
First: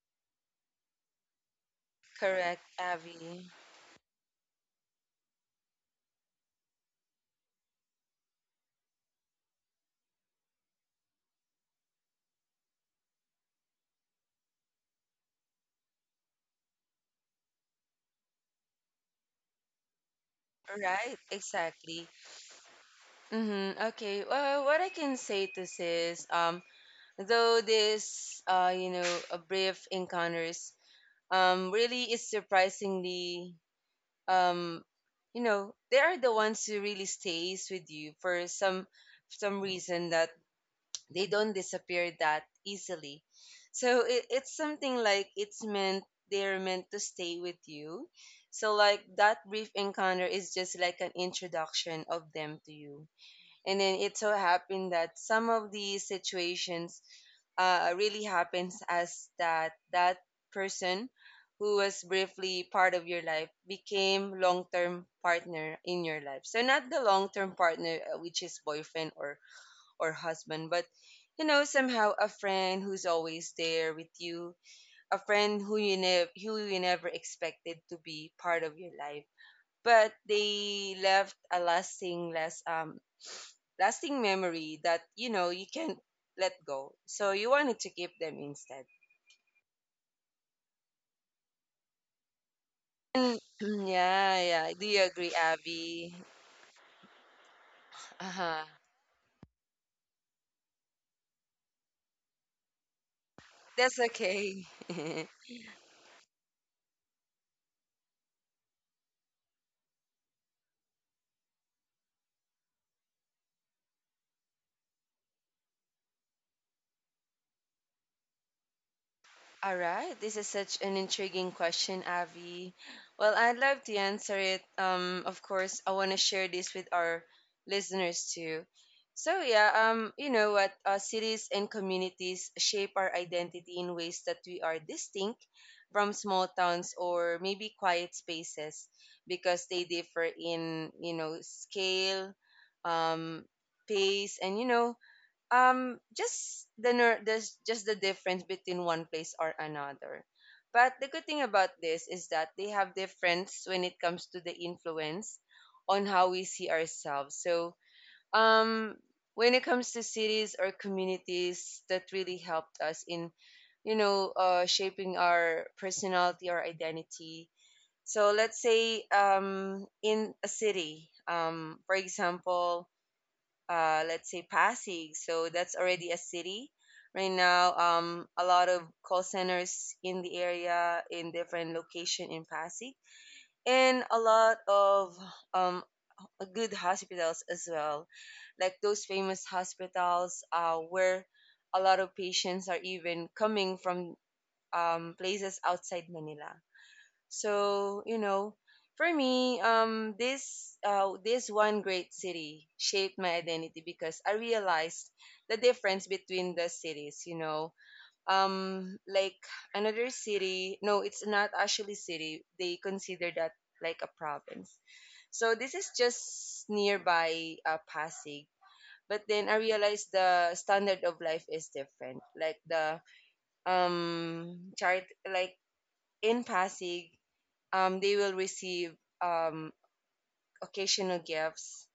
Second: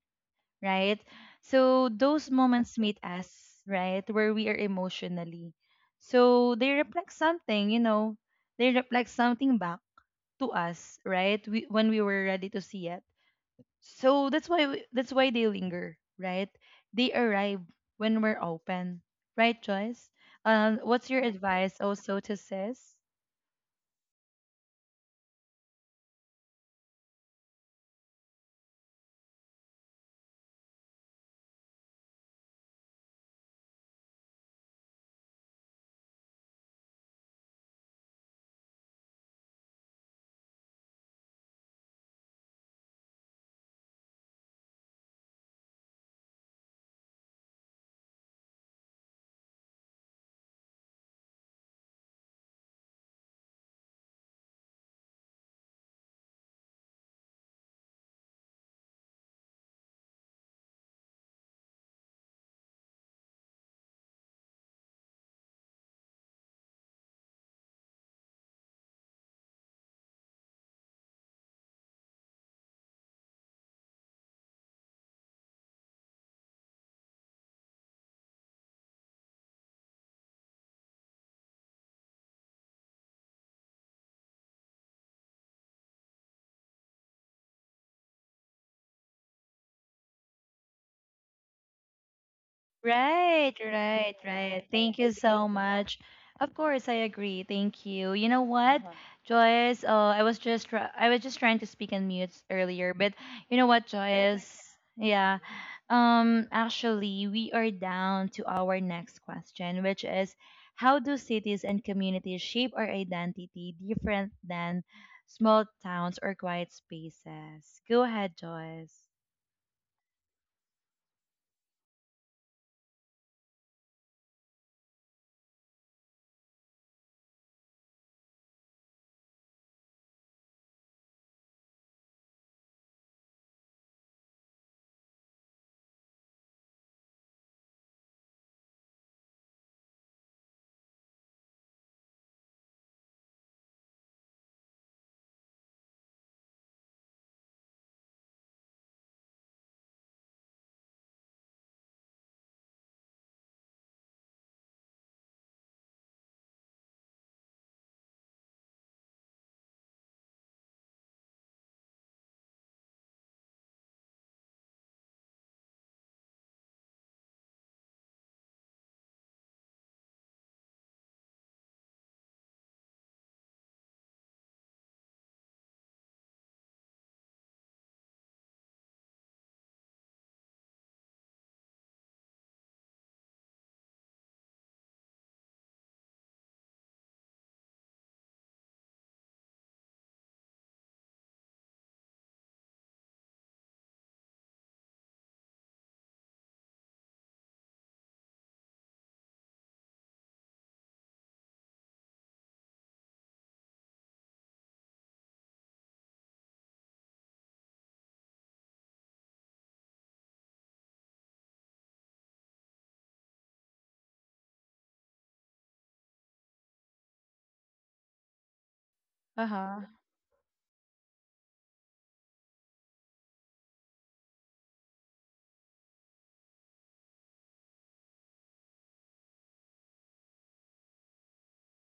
Speaker 1: right? So those
Speaker 2: Correct,
Speaker 1: moments meet
Speaker 2: Abby.
Speaker 1: us, right, where we are emotionally. So they reflect something, you know, they reflect something back to us, right? We, when we were ready to see it. So that's why we, that's why they linger, right? They arrive when we're open, right, Joyce? Um, what's
Speaker 2: Right,
Speaker 1: your advice
Speaker 2: exactly.
Speaker 1: also to sis?
Speaker 2: Mm-hmm. Okay. Well, what I can say to this is, um, though this, uh, you know, a brief encounters um, really is surprisingly, um, you know, they are the ones who really stays with you for some some reason, that they don't disappear that easily. So it, it's something like it's meant, they're meant to stay with you. So like that brief encounter is just like an introduction of them to you. And then it so happened that some of these situations uh, really happens, as that that person who was briefly part of your life became long-term partner in your life. So not the long-term partner uh, which is boyfriend or or husband, but you know, somehow a friend who's always there with you, a friend who you never, who you never expected to be part of your life, but they left a lasting less um lasting memory that, you know, you can't let go, so you wanted to keep them instead. Mm,
Speaker 1: Right,
Speaker 2: mm,
Speaker 1: right,
Speaker 2: yeah, yeah.
Speaker 1: right.
Speaker 2: I do
Speaker 1: Thank
Speaker 2: you
Speaker 1: you
Speaker 2: agree,
Speaker 1: so much.
Speaker 2: Abby?
Speaker 1: Of course, I agree. Thank you. You know
Speaker 2: Uh-huh.
Speaker 1: what? Uh-huh. Joyce? Uh, I was just try- I was just trying to speak on mute earlier, but you know what,
Speaker 2: That's
Speaker 1: Joyce?
Speaker 2: okay. <laughs>
Speaker 1: Yeah. Um. Actually, we are down to our next question, which is, how do cities and communities shape our identity different than small towns or quiet spaces? Go ahead, Joyce.
Speaker 2: All right, this is such an intriguing question, Avi. Well, I'd love to answer it. Um, of course, I want to share this with our listeners too. So yeah, um, you know what? Uh, cities and communities shape our identity in ways that we are distinct from small towns or maybe quiet spaces, because they differ in, you know, scale, um, pace, and you know, um just the ner- there's just the difference between one place or another. But the good thing about this is that they have difference when it comes to the influence on how we see ourselves. So um when it comes to cities or communities that really helped us in, you know, uh, shaping our personality or identity, so let's say um in a city, um for example, uh, let's say Pasig. So that's already a city. Right now, um, a lot of call centers in the area, in different location in Pasig, and a lot of um, good hospitals as well, like those famous hospitals uh, where a lot of patients are even coming from um, places outside Manila. So you know, for me, um, this uh, this one great city shaped my identity because I realized the difference between the cities. You know, um, like another city. No, it's not actually city. They consider that like a province. So this is just nearby uh, Pasig. But
Speaker 1: Uh
Speaker 2: then I
Speaker 1: huh.
Speaker 2: realized the standard of life is different. Like the um chart, like in Pasig, um, they will receive um, occasional gifts.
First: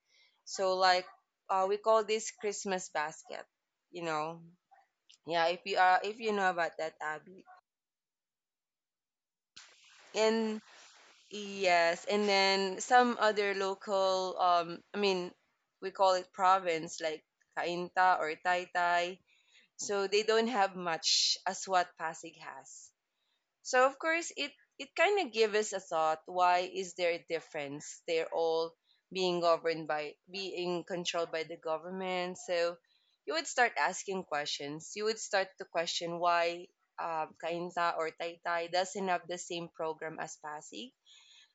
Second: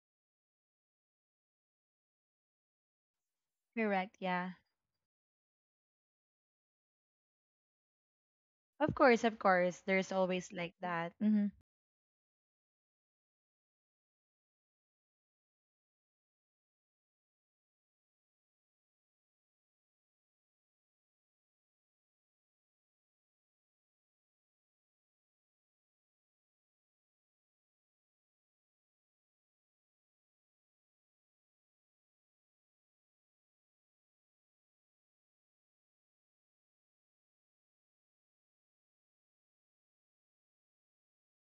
Speaker 2: So like uh, we call this Christmas basket, you
Speaker 1: Correct.
Speaker 2: know.
Speaker 1: Yeah.
Speaker 2: Yeah, if you are, if you know about that, Abby.
Speaker 1: Of course, of course. There's always
Speaker 2: And
Speaker 1: like that. Mm-hmm.
Speaker 2: yes, and then some other local, um I mean, we call it province, like Kainta or Taytay. So they don't have much as what Pasig has. So of course it, it kind of gives us a thought, why is there a difference? They're all being governed by, being controlled by the government. So you would start asking questions. You would start to question why um, Kainta or Taytay doesn't have the same program as Pasig.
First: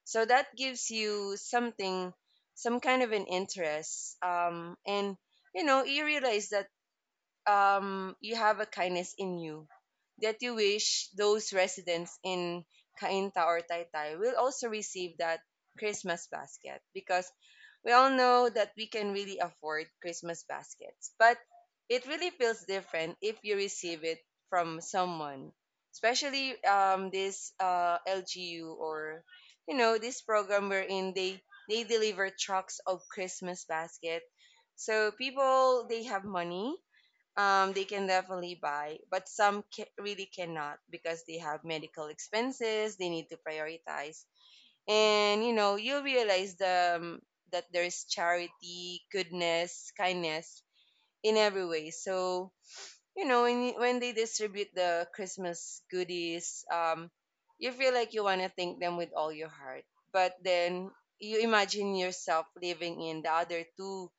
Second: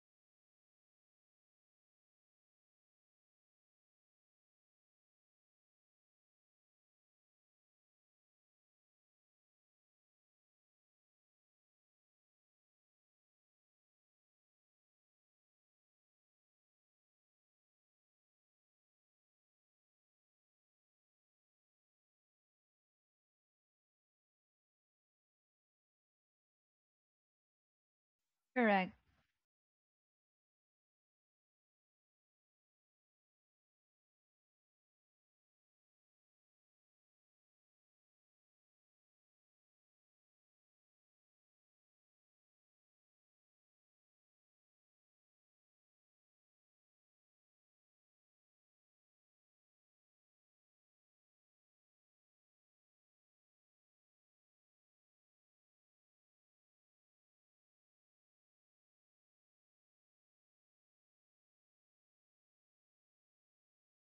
Speaker 2: So that gives you something, some kind of an interest. Um, and you know, you realize that um, you have a kindness in you that you wish those residents in Kainta or Taytay will also receive that Christmas basket, because we all know that we can really afford Christmas baskets, but it really feels different if you receive it from someone, especially um, this uh, L G U
Speaker 1: Correct.
Speaker 2: or you know this program wherein they they deliver trucks of Christmas basket. So people, they have money, um, they can definitely buy, but some ca- really cannot because they have medical expenses. They need to prioritize, and you know you realize the um, that there's charity, goodness, kindness in every way. So you know when when they distribute the Christmas goodies, um you feel like you want to thank them with all your heart, but then you imagine yourself living in the other two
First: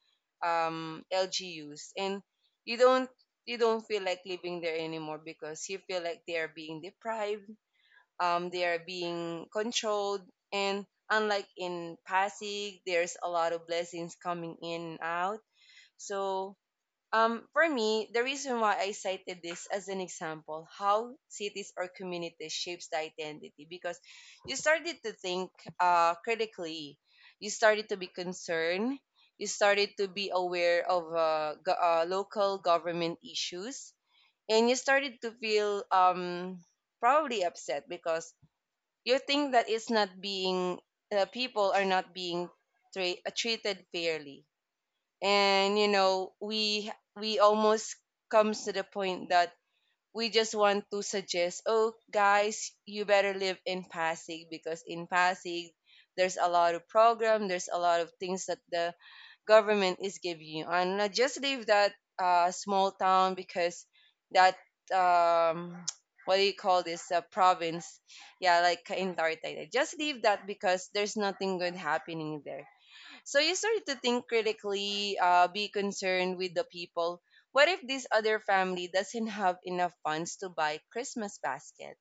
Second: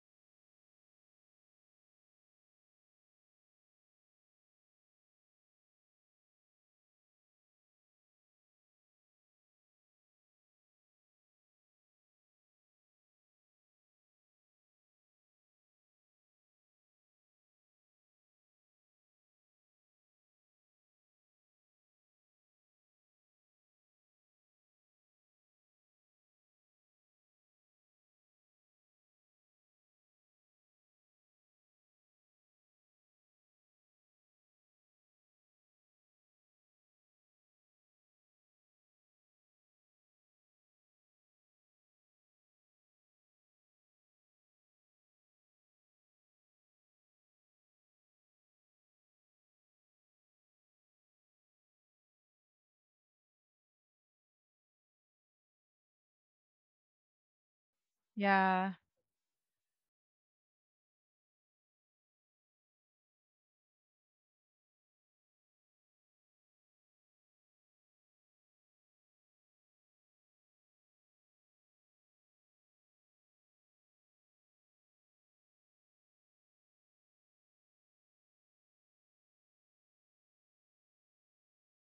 Speaker 2: um LGUs, and you don't you don't feel like living there anymore because you feel like they are being deprived, um they are being controlled. And unlike in Pasig, there's a lot of blessings coming in and out. So um, for me, the reason why I cited this as an example, how cities or communities shapes the identity, because you started to think uh, critically, you started to be concerned, you started to be aware of uh, go- uh, local government issues, and you started to feel um, probably upset because you think that it's not being uh, people are not being tra- uh, treated fairly. And you know we we almost comes to the point that we just want to suggest, oh guys, you better live in Pasig because in Pasig, there's a lot of program, there's a lot of things that
Speaker 1: Yeah.
Speaker 2: the government is giving you. And I just leave that uh, small town because that um <tsk> what do you call this, uh, province, yeah, like in Taytay. Just leave that because there's nothing good happening there. So you start to think critically, uh, be concerned with the people. What if this other family doesn't have enough funds to buy Christmas basket?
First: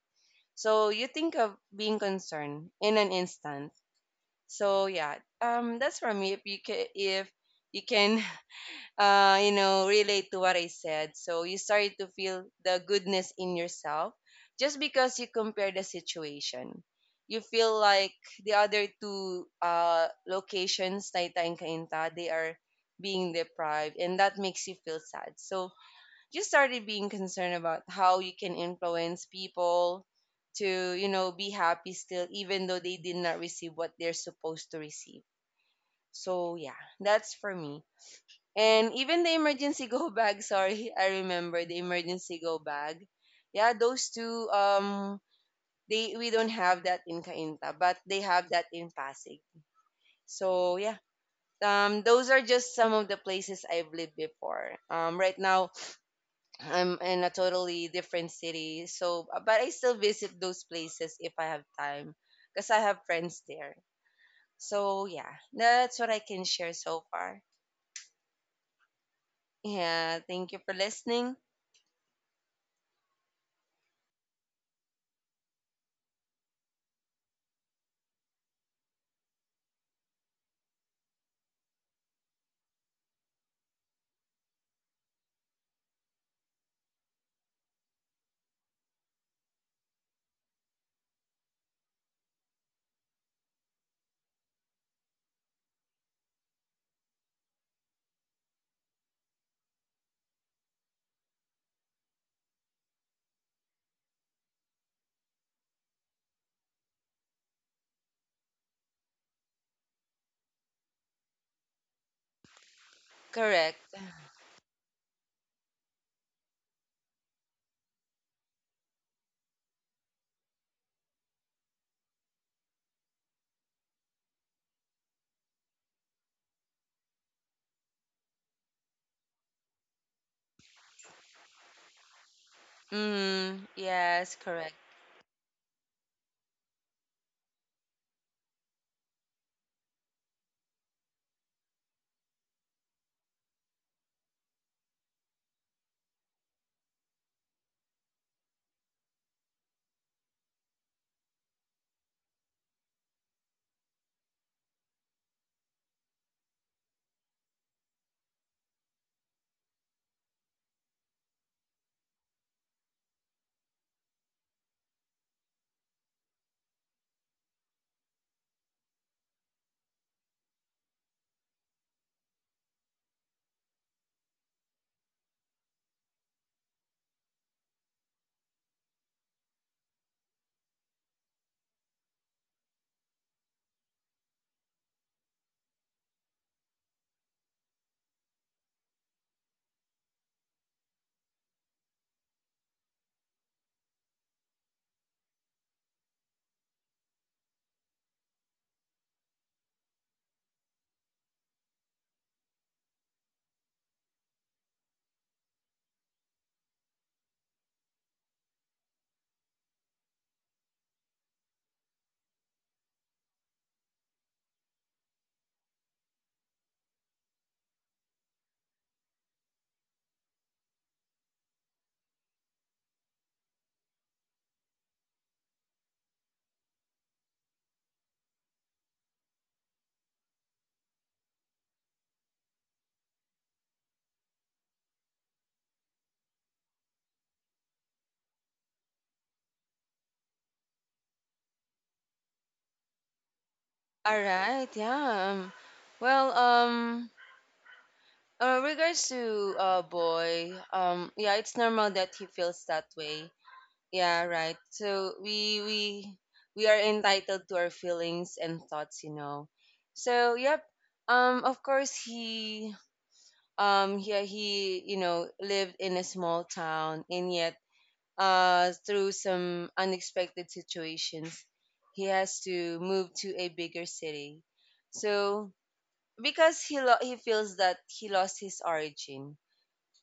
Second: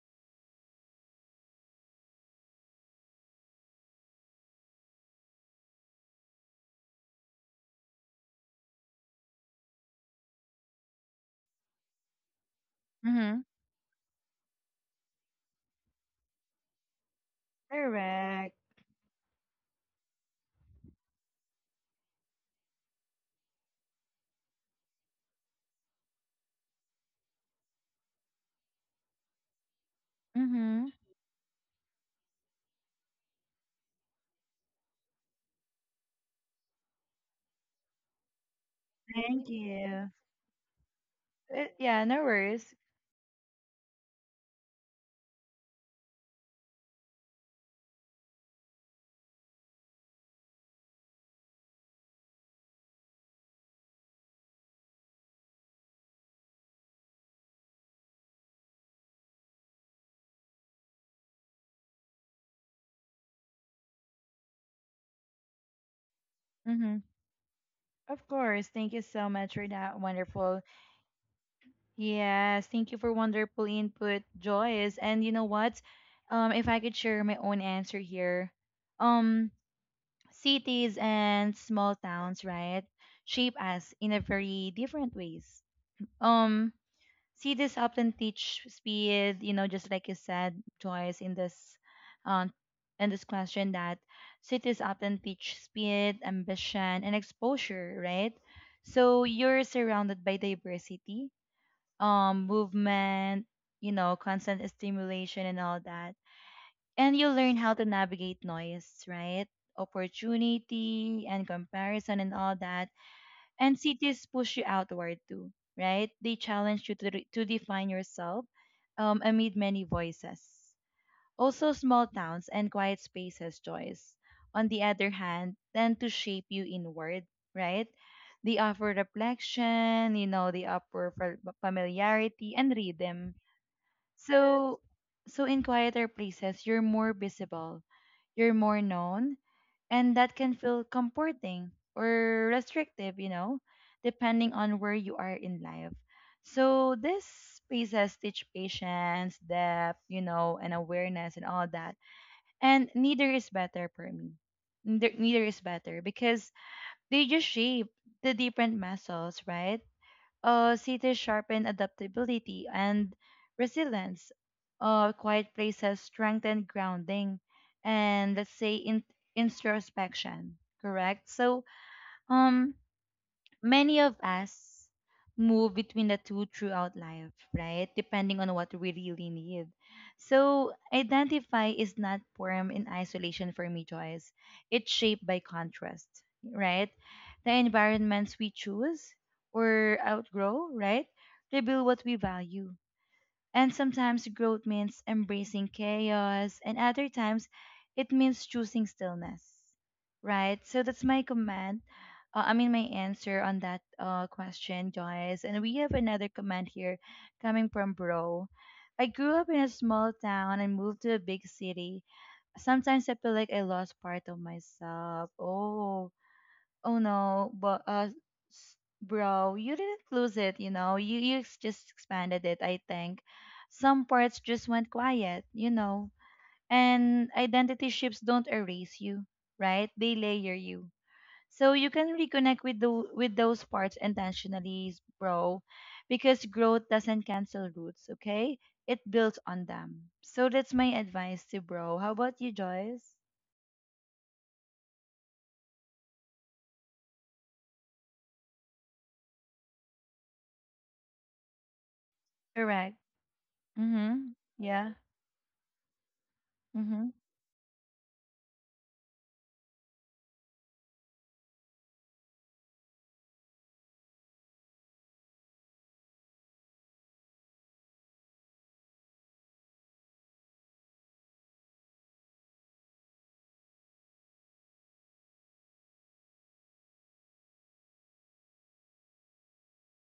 Speaker 2: So you think of being concerned in an instant. So yeah, um, that's for me. If you can, if you can uh, you know, relate to what I said. So you started to feel the goodness
Speaker 1: Mm-hmm.
Speaker 2: in yourself just because you compare the situation. You feel like
Speaker 1: Correct.
Speaker 2: the other two uh, locations, Taita and Cainta, they are being deprived, and that makes you feel sad. So you started being concerned about how you can influence people
Speaker 1: Mm-hmm.
Speaker 2: to, you know, be happy still, even though they did not receive what they're supposed to receive. So yeah, that's for me. And even the
Speaker 1: Thank
Speaker 2: emergency <laughs>
Speaker 1: you.
Speaker 2: go bag, sorry, I
Speaker 1: Uh,
Speaker 2: remember the
Speaker 1: yeah, no
Speaker 2: emergency go
Speaker 1: worries.
Speaker 2: bag. Yeah, those two um they, we don't have that in Cainta, but they have that in Pasig. So yeah. Um those are just some of the places I've lived before. Um right now I'm in a totally different city. So but I still visit those places if I have time because I have friends there. So yeah, that's what I can share
Speaker 1: Mm-hmm.
Speaker 2: so far.
Speaker 1: Of course. Thank you so much for that
Speaker 2: Yeah, thank you
Speaker 1: wonderful.
Speaker 2: for listening.
Speaker 1: Yes, thank you for wonderful input, Joyce. And you know what? Um, if I could share my own answer here, um, cities and small towns, right, shape us in a very different ways. Um, See, this often teach speed, you know, just like you said, Joyce, in this um in this question that cities often teach speed, ambition, and exposure, right? So you're surrounded by diversity, um, movement, you know, constant stimulation and all that. And you learn how to navigate noise, right? Opportunity and comparison and all that. And
Speaker 2: Correct.
Speaker 1: cities push you outward too, right? They challenge you to, re- to define yourself, um, amid many voices. Also, small towns and quiet spaces, Joyce, on the other hand, tend to shape you inward, right? They offer reflection, you know, they offer fa- familiarity and rhythm.
Speaker 2: Mm, yes,
Speaker 1: So,
Speaker 2: correct.
Speaker 1: so in quieter places you're more visible, you're more known, and that can feel comforting or restrictive, you know, depending on where you are in life. So these spaces teach patience, depth, you know, and awareness and all that. And neither is better for me. Neither, neither is better because they just shape the different muscles, right? Uh, cities sharpen adaptability and resilience. Uh, quiet places strengthen grounding and let's say in- introspection. Correct. So, um, many of us move between the two throughout life, right? Depending on what we really need. So, identify is not formed in isolation for me, Joyce. It's shaped by contrast, right? The environments we choose or outgrow, right? Reveal what we value, and sometimes growth means embracing chaos, and other times it means choosing stillness, right? So that's my comment. Uh, I mean, my answer on that uh, question, Joyce. And we have another comment here coming from Bro. I grew up in a small town and moved to a big city. Sometimes I feel like I lost part of myself. Oh, oh no, but uh, s- bro, you didn't lose it, you know. You you ex- just expanded it, I think. Some parts just went quiet, you know. And identity shifts don't erase you, right? They layer you. So you can reconnect with the with those parts intentionally, bro, because growth doesn't cancel roots, okay? It builds on them. So that's my advice to bro. How about you, Joyce?
Speaker 2: All right, yeah. Um, well, um, uh, regards to uh boy, um, yeah, it's normal that he feels that
Speaker 1: Correct.
Speaker 2: way. Yeah,
Speaker 1: Mhm.
Speaker 2: right.
Speaker 1: Yeah.
Speaker 2: So we we we are
Speaker 1: Mhm.
Speaker 2: entitled to our feelings and thoughts, you know. So yep. Um, of course, he um yeah, he, you know, lived in a small town, and yet uh, through some unexpected situations, he has to move to a bigger city. So because he lo- he feels that he lost his origin,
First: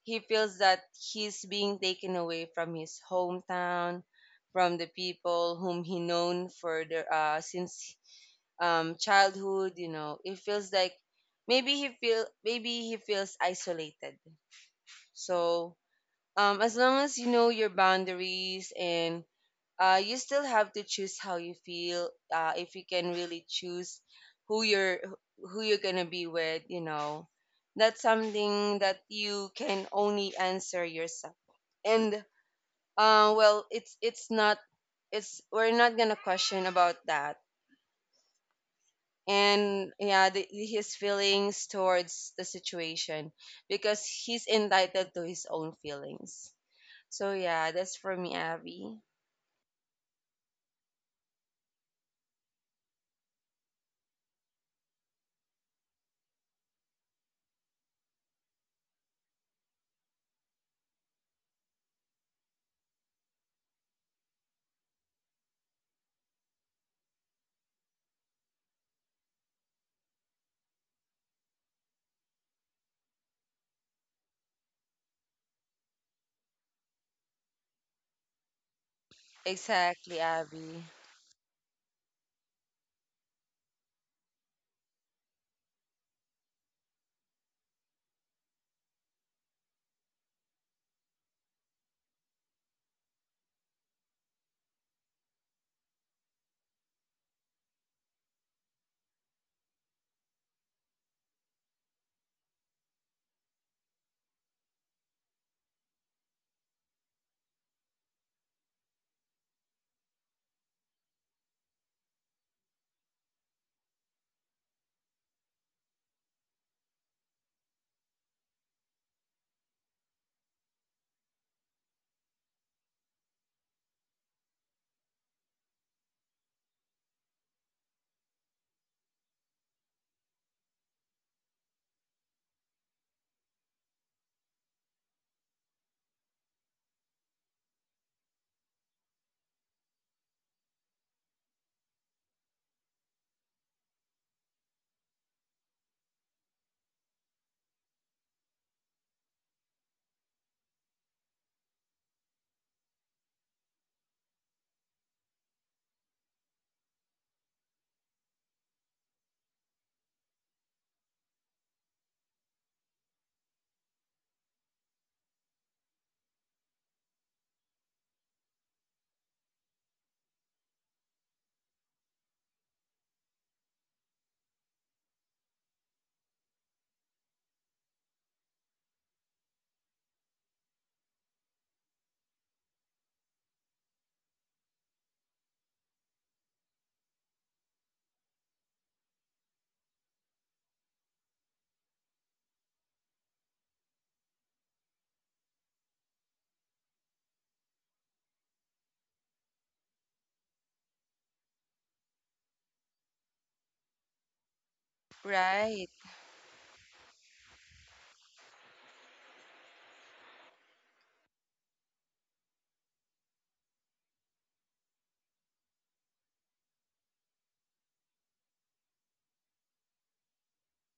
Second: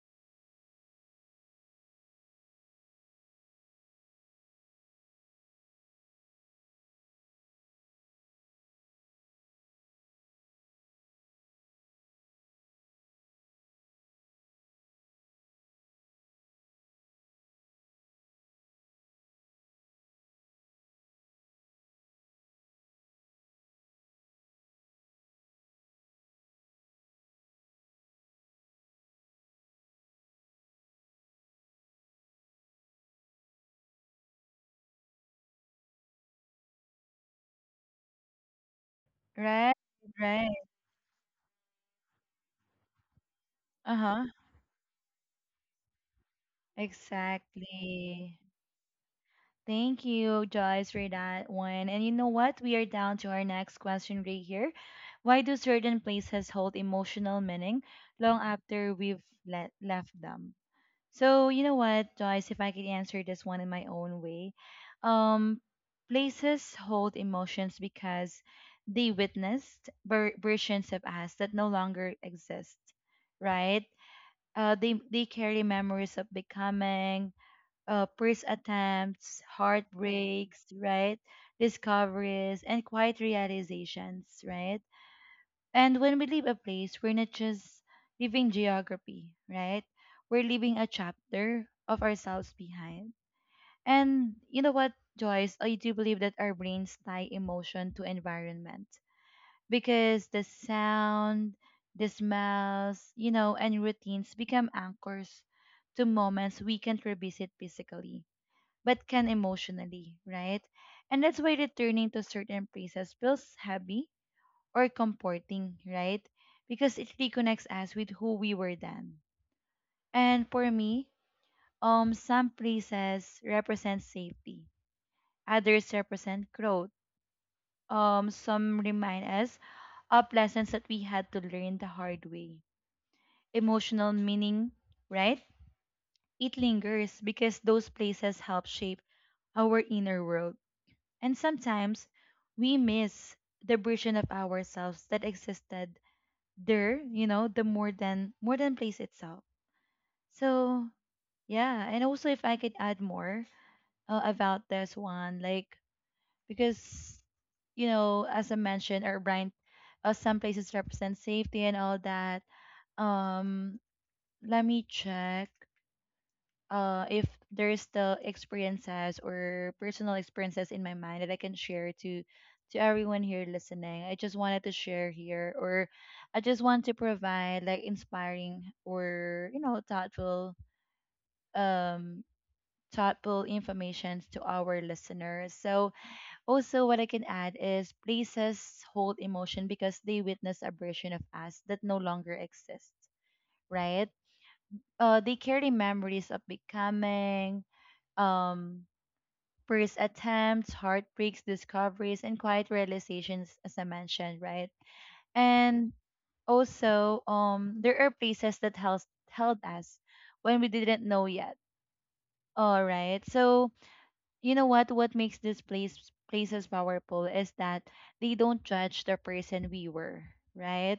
Speaker 2: he feels that he's being taken away from his hometown, from the people whom he known for the uh, since um, childhood. You know, it feels like maybe he feel maybe he feels isolated. So um, as long as you know your boundaries, and uh, you still have to choose how you feel, uh, if you can really choose who you're, who you're gonna be with, you know, that's something that you can only answer yourself. And uh, well, it's it's not it's we're not gonna question about that
Speaker 1: Right,
Speaker 2: and yeah the,
Speaker 1: right.
Speaker 2: his feelings towards the situation, because
Speaker 1: Uh-huh.
Speaker 2: he's entitled to his own feelings. So yeah, that's for me,
Speaker 1: Exactly.
Speaker 2: Abby.
Speaker 1: Thank you, Joyce, for that one. And you know what? We are down to our next question right here. Why do certain places hold emotional meaning long after we've let, left them? So, you know what, Joyce, if I could answer this one in my own way, um, places hold emotions because they witnessed ver- versions of us that no longer exist, right? Uh, they they carry memories of becoming, uh, first attempts,
Speaker 2: Exactly,
Speaker 1: heartbreaks,
Speaker 2: Abby.
Speaker 1: right? Discoveries and quiet realizations, right? And when we leave a place, we're not just leaving geography, right? We're leaving a chapter of ourselves behind. And you know what, Joyce? I do believe that our brains tie emotion to environment because the sound, the smells, you know, and routines become anchors to moments we can't revisit physically, but can emotionally, right? And that's why returning to certain places feels heavy or comforting, right? Because it reconnects us with who we were then. And for me, um, some places represent safety, others represent growth. Um, some remind us of lessons that we had to learn the hard way. Emotional meaning, right? It lingers because those places help shape our inner world. And sometimes we miss the version of ourselves that existed there, you know, the more than more than place itself. So yeah, and also if I could add more uh, about this one, like, because you know, as I mentioned, our brand, uh, some places represent safety and all that. Um, let me check. uh, if there's the experiences or personal experiences in my mind that I can share to to everyone here listening, I just wanted to share here, or I just want to provide like inspiring or you know thoughtful um thoughtful information to our listeners. So also what I can add is places hold emotion because they witness a version of us that no longer exists, right? Uh, they carry memories of becoming, um first attempts, heartbreaks, discoveries, and quiet realizations, as I mentioned, right?
Speaker 2: Right.
Speaker 1: And also, um, there are places that held held us when we didn't know yet. All right. So you know what? What makes this place places powerful is that they don't judge the person we were, right?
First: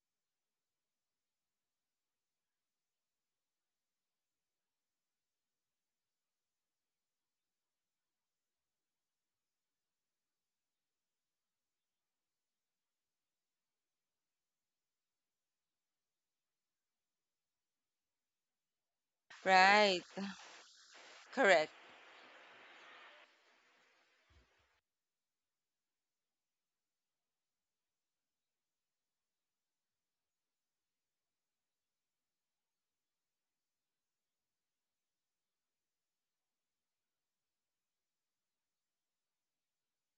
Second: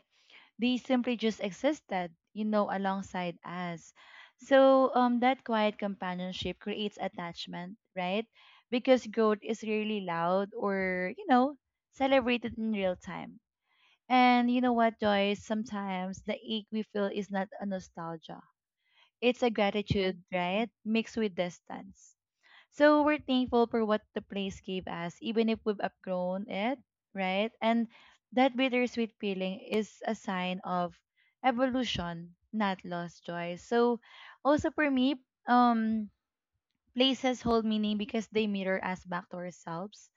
Speaker 1: They simply just existed, you know, alongside us. So um, that quiet companionship creates attachment, right? Because growth is really loud or, you know, celebrated in real time. And you know what, Joyce? Sometimes the ache we feel is not a nostalgia. It's a
Speaker 2: Right,
Speaker 1: gratitude, right? Mixed with
Speaker 2: correct.
Speaker 1: distance. So we're thankful for what the place gave us, even if we've outgrown it, right? And that bittersweet feeling is a sign of evolution, not lost joy. So also for me, um, places hold meaning because they mirror us back to ourselves.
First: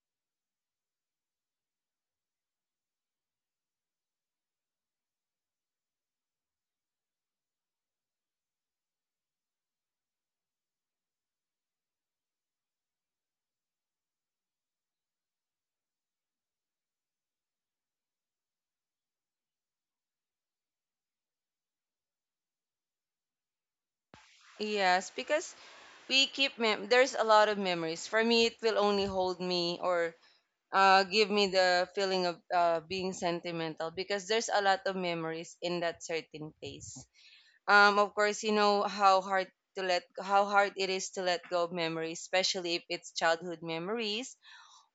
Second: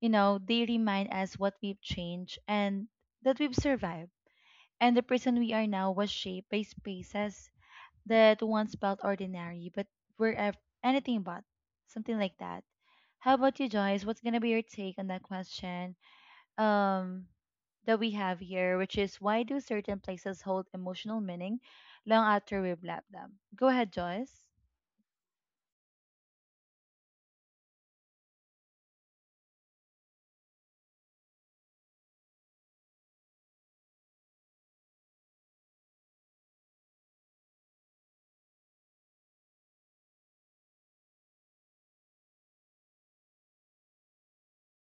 Speaker 1: You know, they remind us what we've changed and that we've survived. And the person we are now was shaped by spaces that once felt ordinary, but were ev- anything but something like that. How about you, Joyce? What's gonna be your take on that question um, that we have here, which is why do certain places hold emotional meaning long after we've left them? Go ahead, Joyce.
Speaker 2: Yes, because we keep mem- there's a lot of memories. For me, it will only hold me or uh, give me the feeling of uh, being sentimental because there's a lot of memories in that certain place. Um, of course, you know how hard to let how hard it is to let go of memories, especially if it's childhood memories,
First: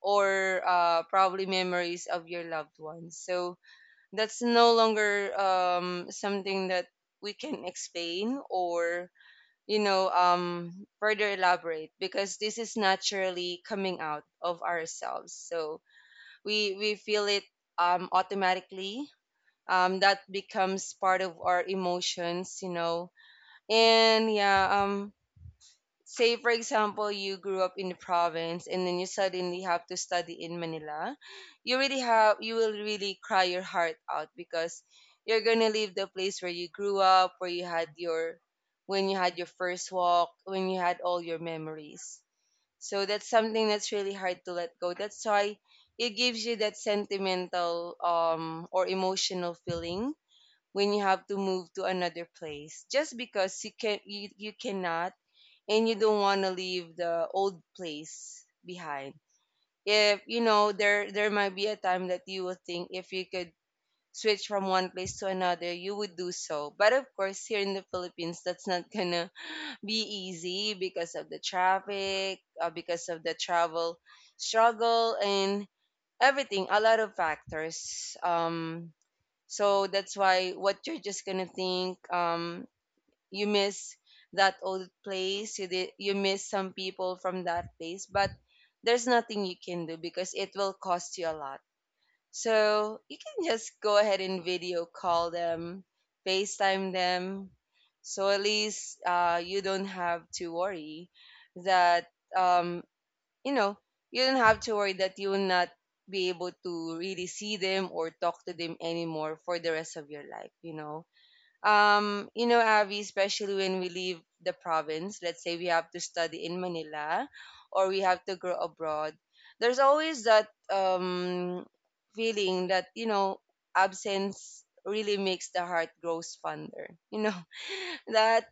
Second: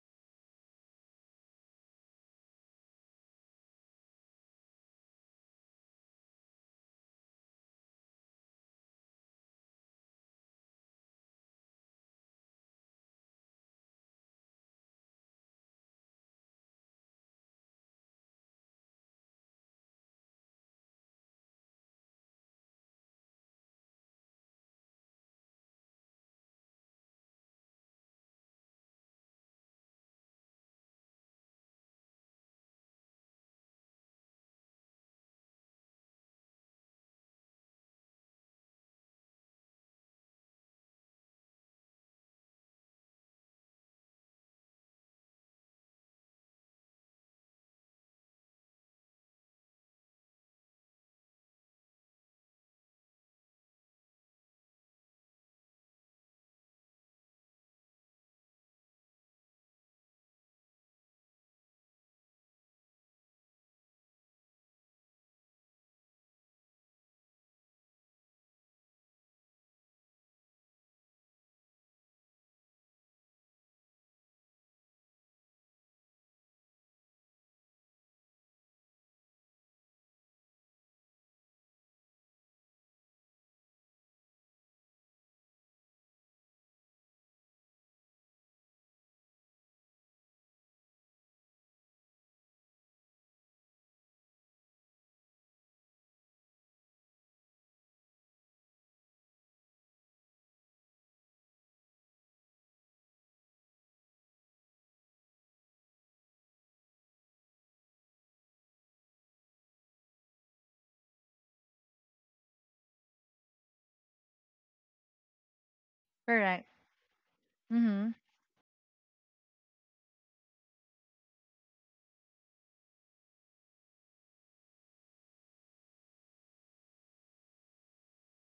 Speaker 2: or uh, probably memories of your loved ones. So that's no longer um, something that we can explain or, you know, um, further elaborate, because this is naturally coming out of ourselves. So we we feel it um, automatically. Um, that becomes part of our emotions, you know. And yeah, um, say for example, you grew up in the province and then you suddenly have to study in Manila. You really have, you will really cry your heart out because you're gonna leave the place where you grew up, where you had your, when you had your first walk, when you had all your memories. So that's something that's really hard to let go. That's why it gives you that sentimental um or emotional feeling when you have to move to another place just because you can you, you cannot and you don't want to leave the old place behind. If you know, there there might be a time that you will think, if you could switch from one place to another, you would do so. But of course, here in the Philippines, that's not <laughs> gonna be easy because of the traffic, uh, because of the travel struggle, and everything. A lot of factors. Um, so that's why what you're just gonna think. Um, you miss that old place, you did, you miss some people from that place, but there's nothing you can do because it will cost you a lot. So you can just go ahead and video call them, FaceTime them, so at least uh, you don't have to worry that um, you know you don't have to worry that you will not be able to really see them or talk to them anymore for the rest of your life, you know. um, you know, Avi, especially when we leave the province, let's say we have to study in
Speaker 1: Correct.
Speaker 2: Manila or we
Speaker 1: Mm-hmm.
Speaker 2: have to go abroad, there's always that um, feeling that, you know, absence really makes the heart grows fonder. You know, <laughs> that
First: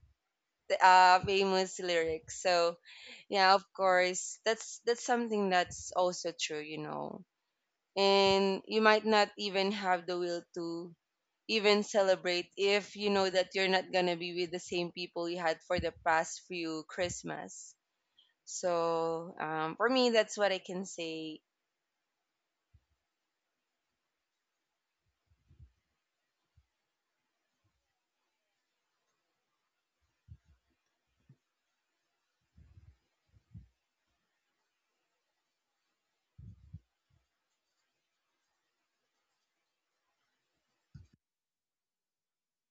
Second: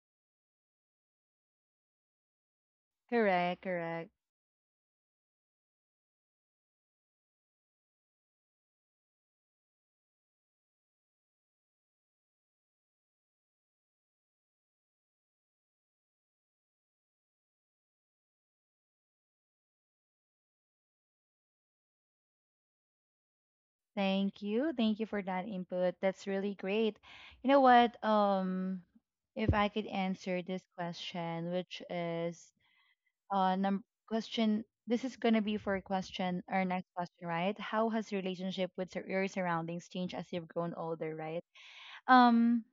Speaker 2: uh, famous lyric. So, yeah,
Speaker 1: Correct.
Speaker 2: of
Speaker 1: Correct.
Speaker 2: course, that's that's something that's also true, you know. And you might not even have the will to even celebrate if you know that you're not gonna be with the same people you had for the past few Christmas. So um, for me, that's what I can say.
Speaker 1: Thank you. Thank you for that input. That's really great. You know what? Um, if I could answer this question, which is uh num- question this is going to be for question our next question, right? How has your relationship with sur- your surroundings changed as you've grown older, right? um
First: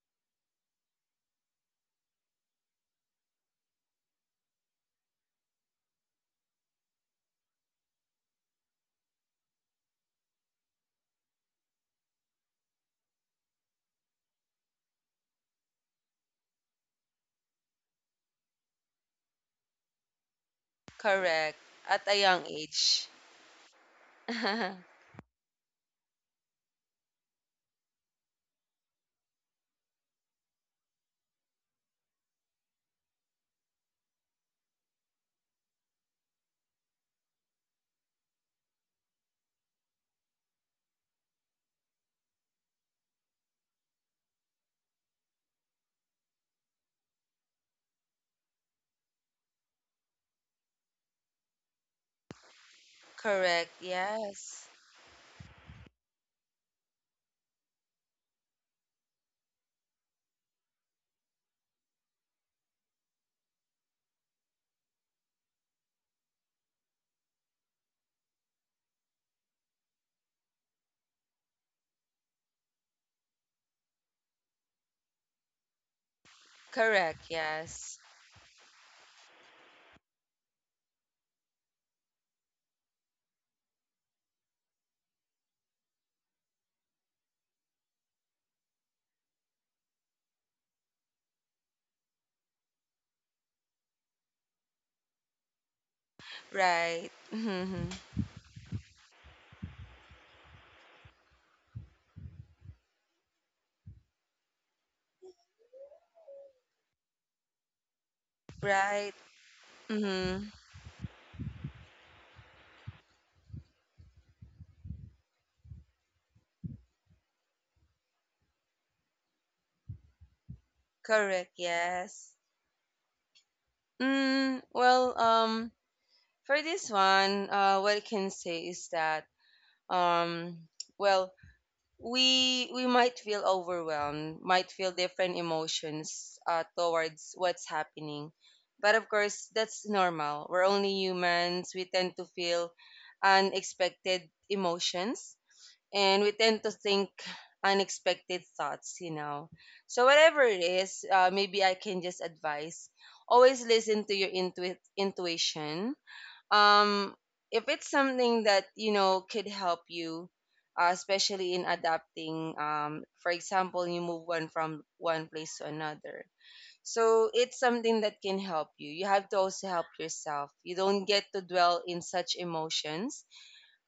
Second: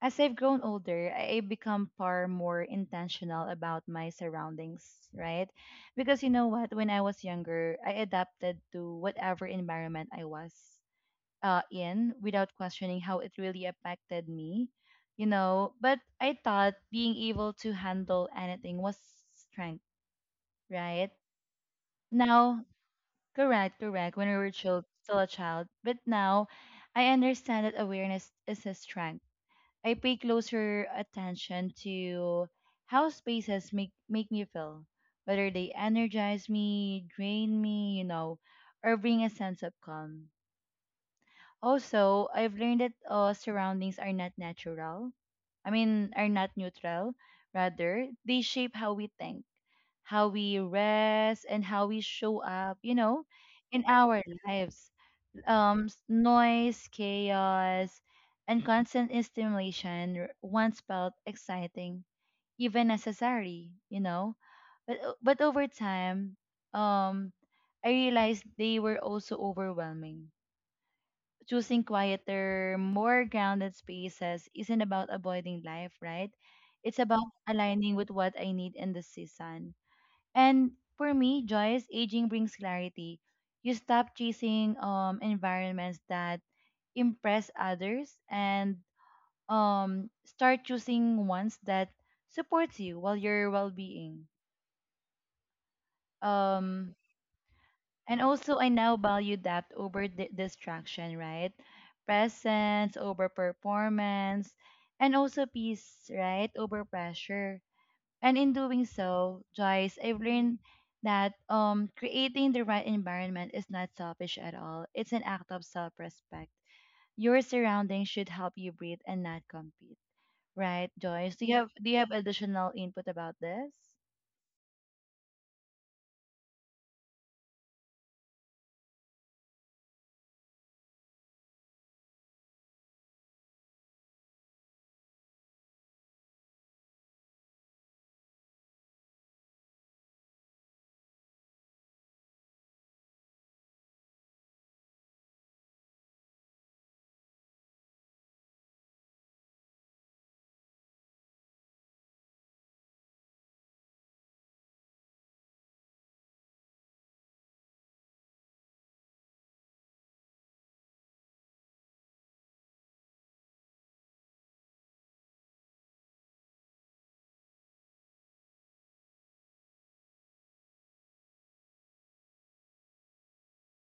Speaker 1: as I've grown older, i I become far more intentional about my surroundings, right? Because you know what, when I was younger, I adapted to whatever environment I was uh, in without questioning how it really affected me, you know. But I thought being able to handle anything was strength, right?
Speaker 2: Correct. At a young
Speaker 1: Now,
Speaker 2: age.
Speaker 1: correct, correct. When we were child,
Speaker 2: <laughs>
Speaker 1: still a child, but now I understand that awareness is a strength. I pay closer attention to how spaces make make me feel, whether they energize me, drain me, you know, or bring a sense of calm. Also, I've learned that uh, surroundings are not natural. I mean, are not neutral. Rather, they shape how we think, how we rest, and how we show up, you know,
Speaker 2: Correct.
Speaker 1: in our
Speaker 2: Yes.
Speaker 1: lives. Um, s- noise, chaos, and constant stimulation r- once felt exciting, even necessary, you know. But o- but over time, um, I realized they were also overwhelming. Choosing quieter, more grounded spaces isn't about avoiding life, right? It's
Speaker 2: Correct.
Speaker 1: about aligning
Speaker 2: Yes.
Speaker 1: with what I need in the season. And for me, Joyce, aging brings clarity. You stop chasing um environments that impress others and um start choosing ones that supports you while your well-being. Um
Speaker 2: Right. Mm-hmm.
Speaker 1: and also I now value depth over di- distraction, right? Presence over performance, and also peace, right? Over pressure. And in doing
Speaker 2: Right.
Speaker 1: so, Joyce, I've
Speaker 2: Mm-hmm.
Speaker 1: learned that um, creating the right environment is not selfish at all. It's an act of self respect. Your surroundings should help you breathe and not compete. Right, Joyce? Do
Speaker 2: Correct.
Speaker 1: you have do you have
Speaker 2: Yes.
Speaker 1: additional input about this?
Speaker 2: Mm, well, um, for this one, uh, what I can say is that, um, well, we we might feel overwhelmed, might feel different emotions uh, towards what's happening. But of course, that's normal. We're only humans. We tend to feel unexpected emotions, and we tend to think unexpected thoughts, you know. So, whatever it is, uh, maybe I can just advise, always listen to your intu- intuition. um if it's something that you know could help you, uh, especially in adapting, um for example, you move one from one place to another, so it's something that can help you. You have to also help yourself. You don't get to dwell in such emotions.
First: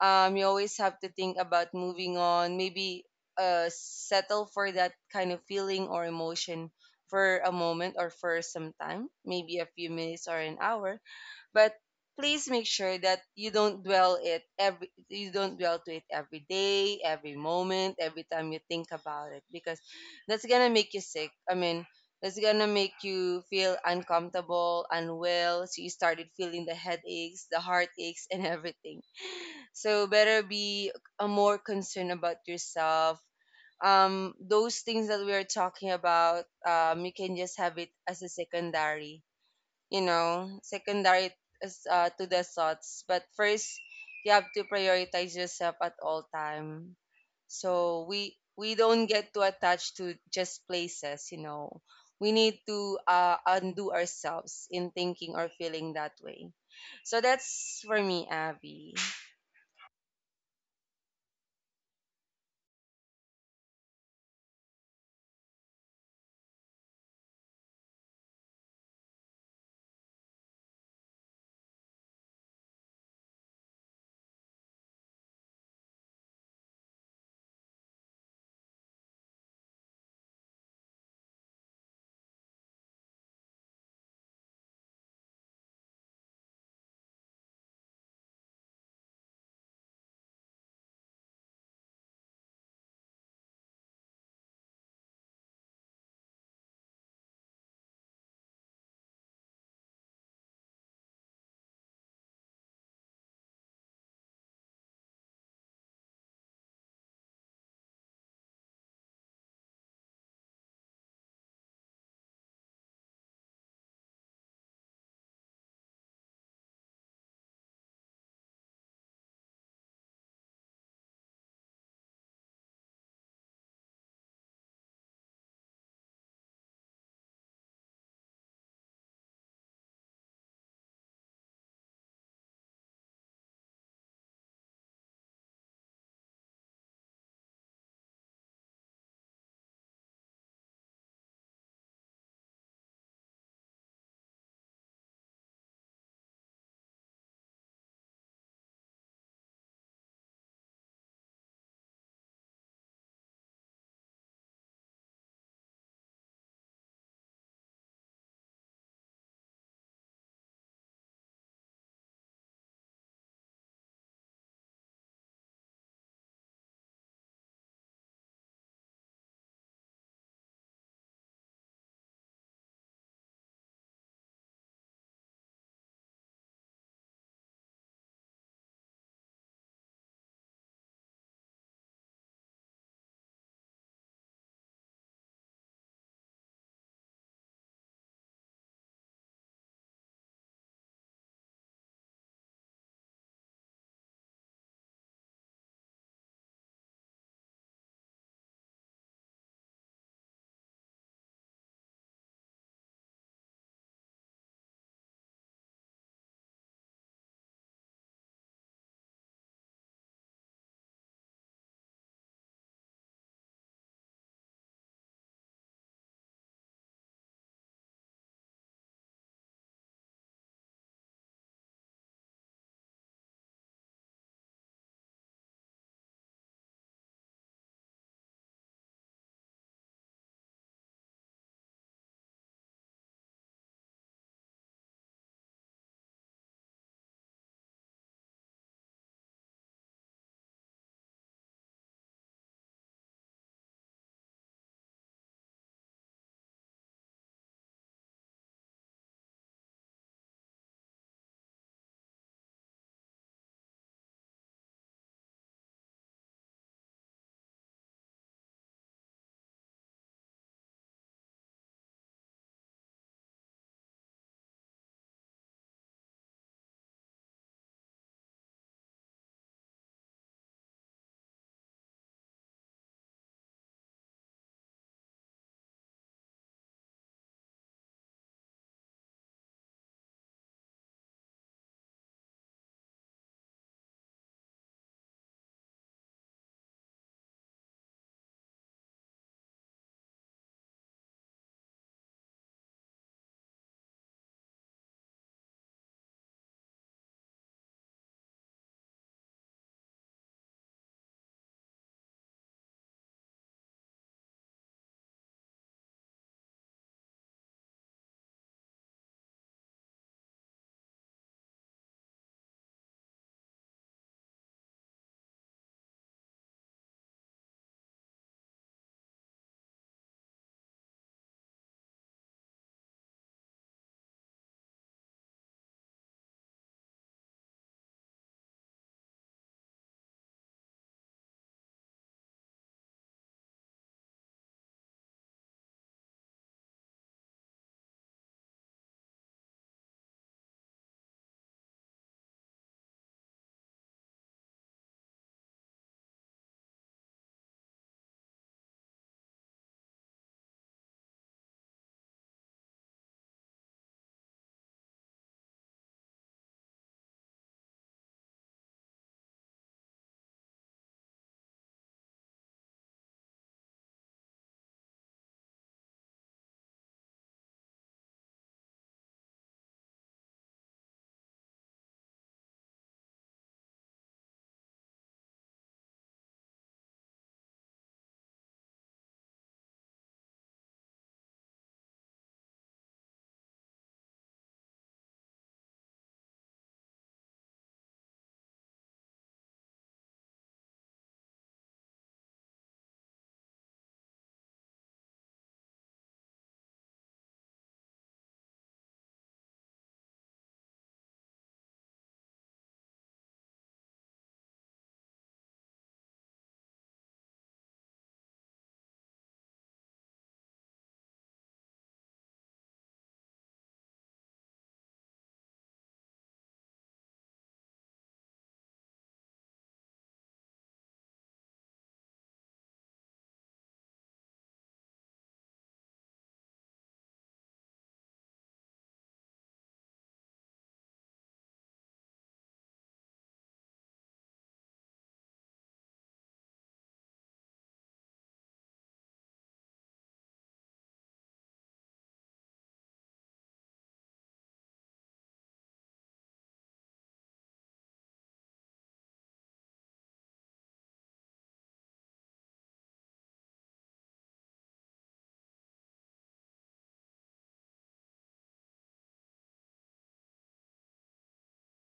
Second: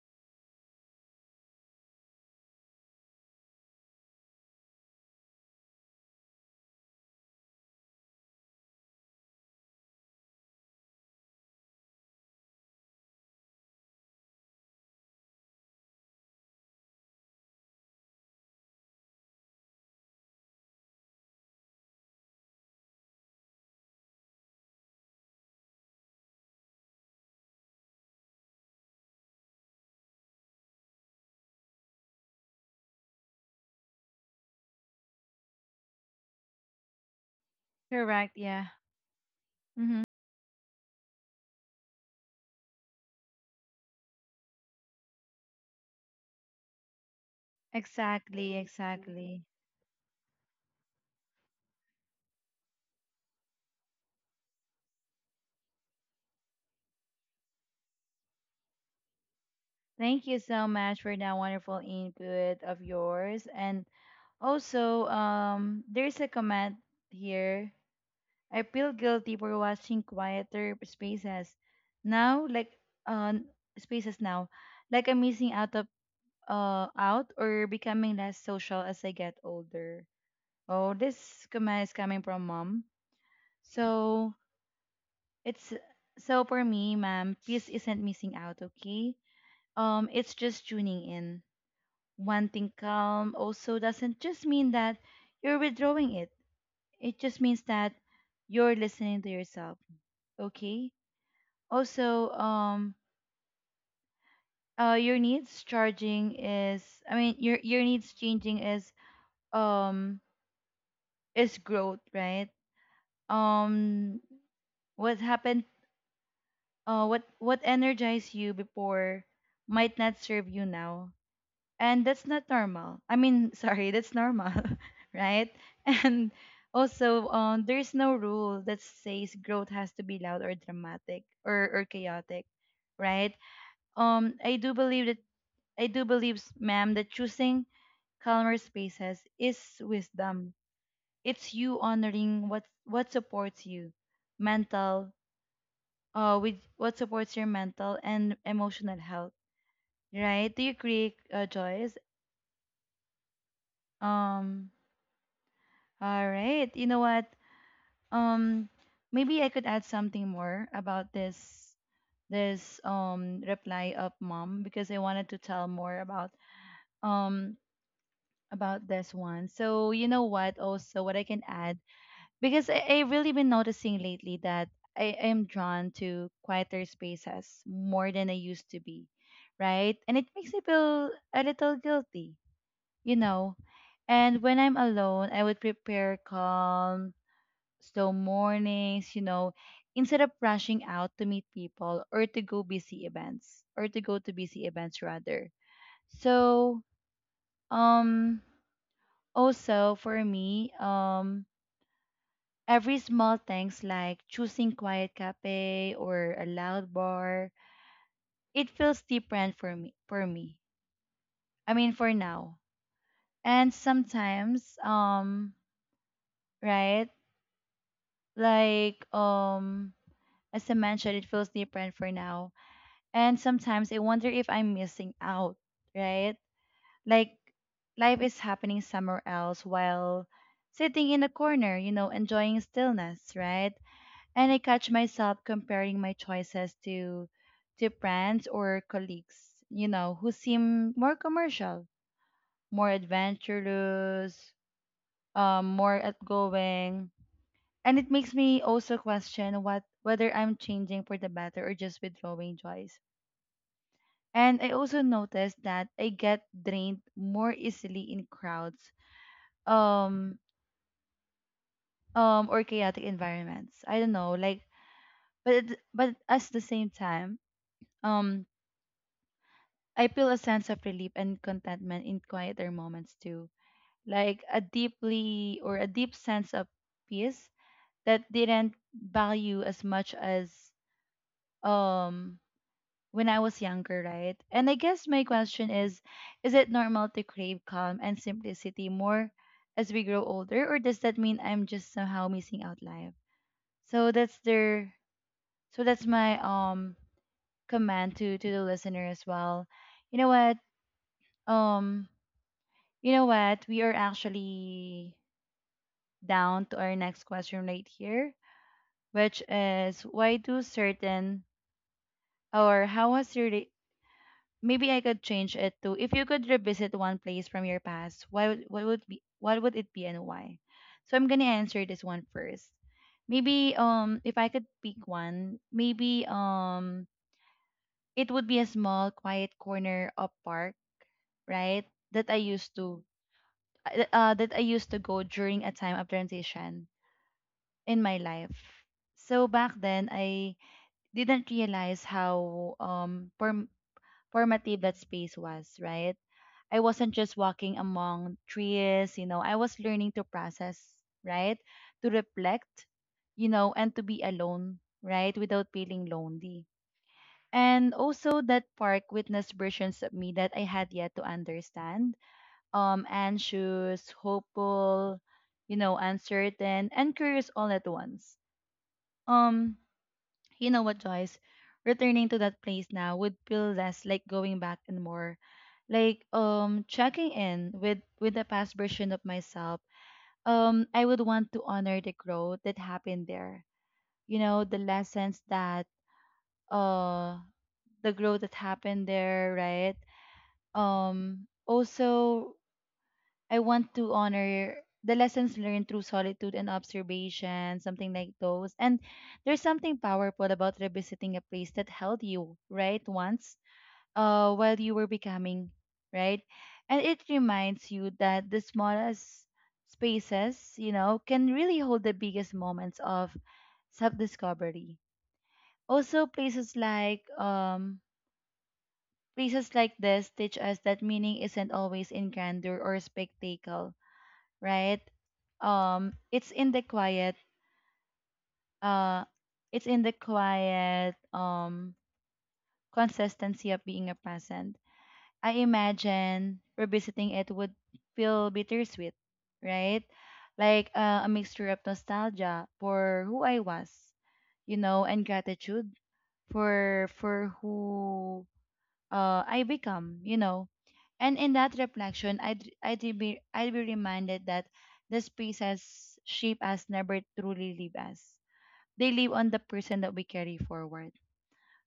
Speaker 2: um you always have to think about moving on. Maybe uh settle for that kind of feeling or emotion for a moment or for some time, maybe a few minutes or an hour, but please make sure that you don't dwell it every you don't dwell to it every day, every moment, every time you think about it, because that's gonna make you sick. I mean, that's gonna make you feel uncomfortable, unwell, so you started feeling the headaches, the heartaches, and everything. So better be a more concerned about yourself. um those things that we are talking about, um you can just have it as a
Speaker 1: Correct, yeah.
Speaker 2: secondary,
Speaker 1: Mm-hmm.
Speaker 2: you know, secondary, as, uh, to the thoughts. But first, you have to prioritize yourself at all time. So we
Speaker 1: Exactly,
Speaker 2: we don't get too
Speaker 1: exactly.
Speaker 2: attached to just places, you know. We need to uh, undo ourselves in thinking or feeling that way. So that's for me, Abby.
Speaker 1: Thank you so much for that wonderful input of yours. And also, um, there's a comment here. I feel guilty for watching quieter spaces now, like uh, spaces now, like I'm missing out of uh out or becoming less social as I get older. Oh, this comment is coming from mom. So it's so for me, ma'am, peace isn't missing out, okay? Um, it's just tuning in. Wanting calm also doesn't just mean that you're withdrawing it. It just means that you're listening to yourself, okay? Also, um, uh, your needs charging is, I mean, your your needs changing is, um, is growth, right? Um, what happened? Uh, what what energized you before might not serve you now, and that's not normal. I mean, <laughs> sorry, that's normal, <laughs> right? And also, um, there's no rule that says growth has to be loud or dramatic or or chaotic, right? Um, I do believe that I do believe, ma'am, that choosing calmer spaces is wisdom. It's you honoring what what supports you, mental, uh, with what supports your mental and emotional health, right? Do you agree, uh, Joyce? Um, all right. You know what? Um, Maybe I could add something more about this this um reply of mom because I wanted to tell more about um about this one. So you know what? Also, what I can add because I, I really been noticing lately that I am drawn to quieter spaces more than I used to be, right? And it makes me feel a little guilty, you know. And when I'm alone, I would prepare calm, slow mornings, you know, instead of rushing out to meet people or to go busy events or to go to busy events rather. So, um also for me, um every small things like choosing quiet cafe or a loud bar, it feels different for me for me. I mean for now. And sometimes um right? Like um as I mentioned, it feels different for now. And sometimes I wonder if I'm missing out, right? Like life is happening somewhere else while sitting in a corner, you know, enjoying stillness, right? And I catch myself comparing my choices to to friends or colleagues, you know, who seem more commercial, more adventurous, um, more outgoing. And it makes me also question what whether I'm changing for the better or just withdrawing joys. And I also noticed that I get drained more easily in crowds, um, um, or chaotic environments. I don't know, like, but it, but at the same time, um, I feel a sense of relief and contentment in quieter moments too, like a deeply or a deep sense of peace that didn't value as much as um when I was younger, right? And I guess my question is is it normal to crave calm and simplicity more as we grow older, or does that mean I'm just somehow missing out life? So that's their so that's my um command to to the listener as well. You know what? Um You know what? We are actually down to our next question right here, which is why do certain or how has your re- maybe I could change it to if you could revisit one place from your past, why would what would be what would it be and why? So I'm gonna answer this one first. Maybe um if I could pick one, maybe um it would be a small quiet corner of park, right, that I used to uh, that i used to go during a time of transition in my life. So back then, I didn't realize how um form- formative that space was, right? I wasn't just walking among trees, you know, I was learning to process, right? To reflect, you know, and to be alone, right? Without feeling lonely. And also that park witnessed versions of me that I had yet to understand. Um, anxious, hopeful, you know, uncertain, and curious all at once. Um, You know what, Joyce? Returning to that place now would feel less like going back and more like um checking in with with the past version of myself. Um, I would want to honor the growth that happened there. You know, the lessons that uh the growth that happened there, right? Um, also I want to honor the lessons learned through solitude and observation, something like those. And there's something powerful about revisiting a place that held you, right, once, uh, while you were becoming, right? And it reminds you that the smallest spaces, you know, can really hold the biggest moments of self discovery. Also, places like um, places like this teach us that meaning isn't always in grandeur or spectacle, right? Um, it's in the quiet, uh, it's in the quiet, um, consistency of being a present. I imagine revisiting it would feel bittersweet, right? Like uh, a mixture of nostalgia for who I was, you know, and gratitude for for who uh I become, you know. And in that reflection, I'd, I'd, be, I'd be reminded that the spaces shape us never truly leave us. They live on the person that we carry forward.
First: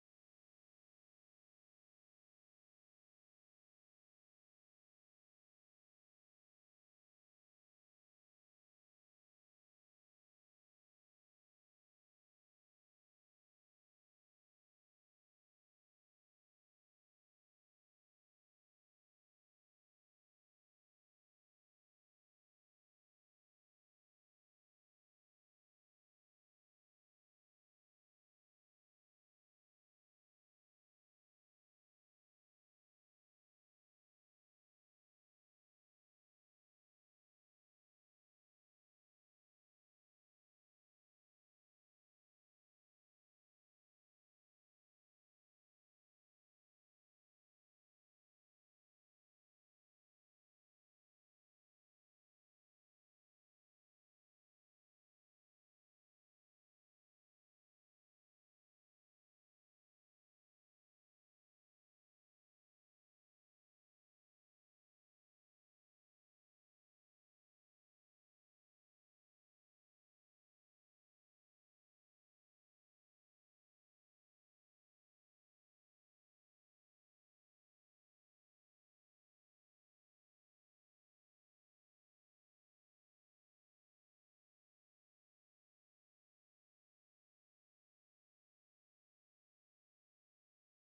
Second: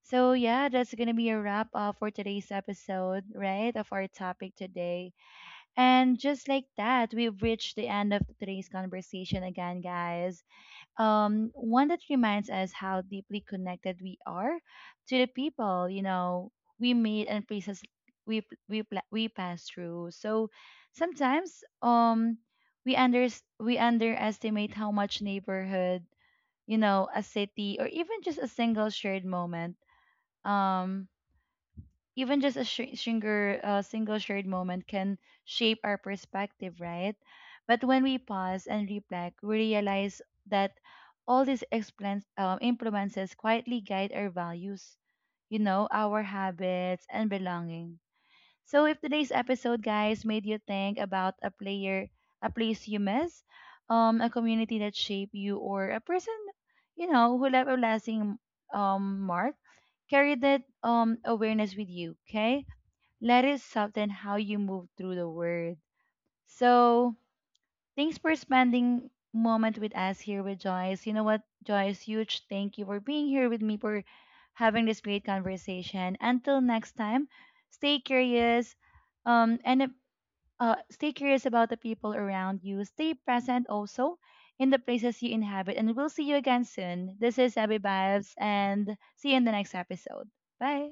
Speaker 1: So, yeah, that's going to be a wrap up for today's episode, right, of our topic today. And just like that, we've reached the end of today's conversation again, guys, um, one that reminds us how deeply connected we are to the people, you know, we meet and places we p- we pla- we pass through. So sometimes um we under we underestimate how much neighborhood, you know, a city, or even just a single shared moment, um even just a sh- singer, uh, single shared moment can shape our perspective, right? But when we pause and reflect, we realize that all these explains, um, influences quietly guide our values, you know, our habits and belonging. So if today's episode, guys, made you think about a player, a place you miss, um, a community that shaped you, or a person, you know, who left a lasting um, mark, carry that um, awareness with you, okay? Let it soften how you move through the word. So, thanks for spending moment with us here with Joyce. You know what, Joyce, huge thank you for being here with me for having this great conversation. Until next time, stay curious um and uh, uh, stay curious about the people around you. Stay present also in the places you inhabit and we'll see you again soon. This is Abby Vibes and see you in the next episode. Bye.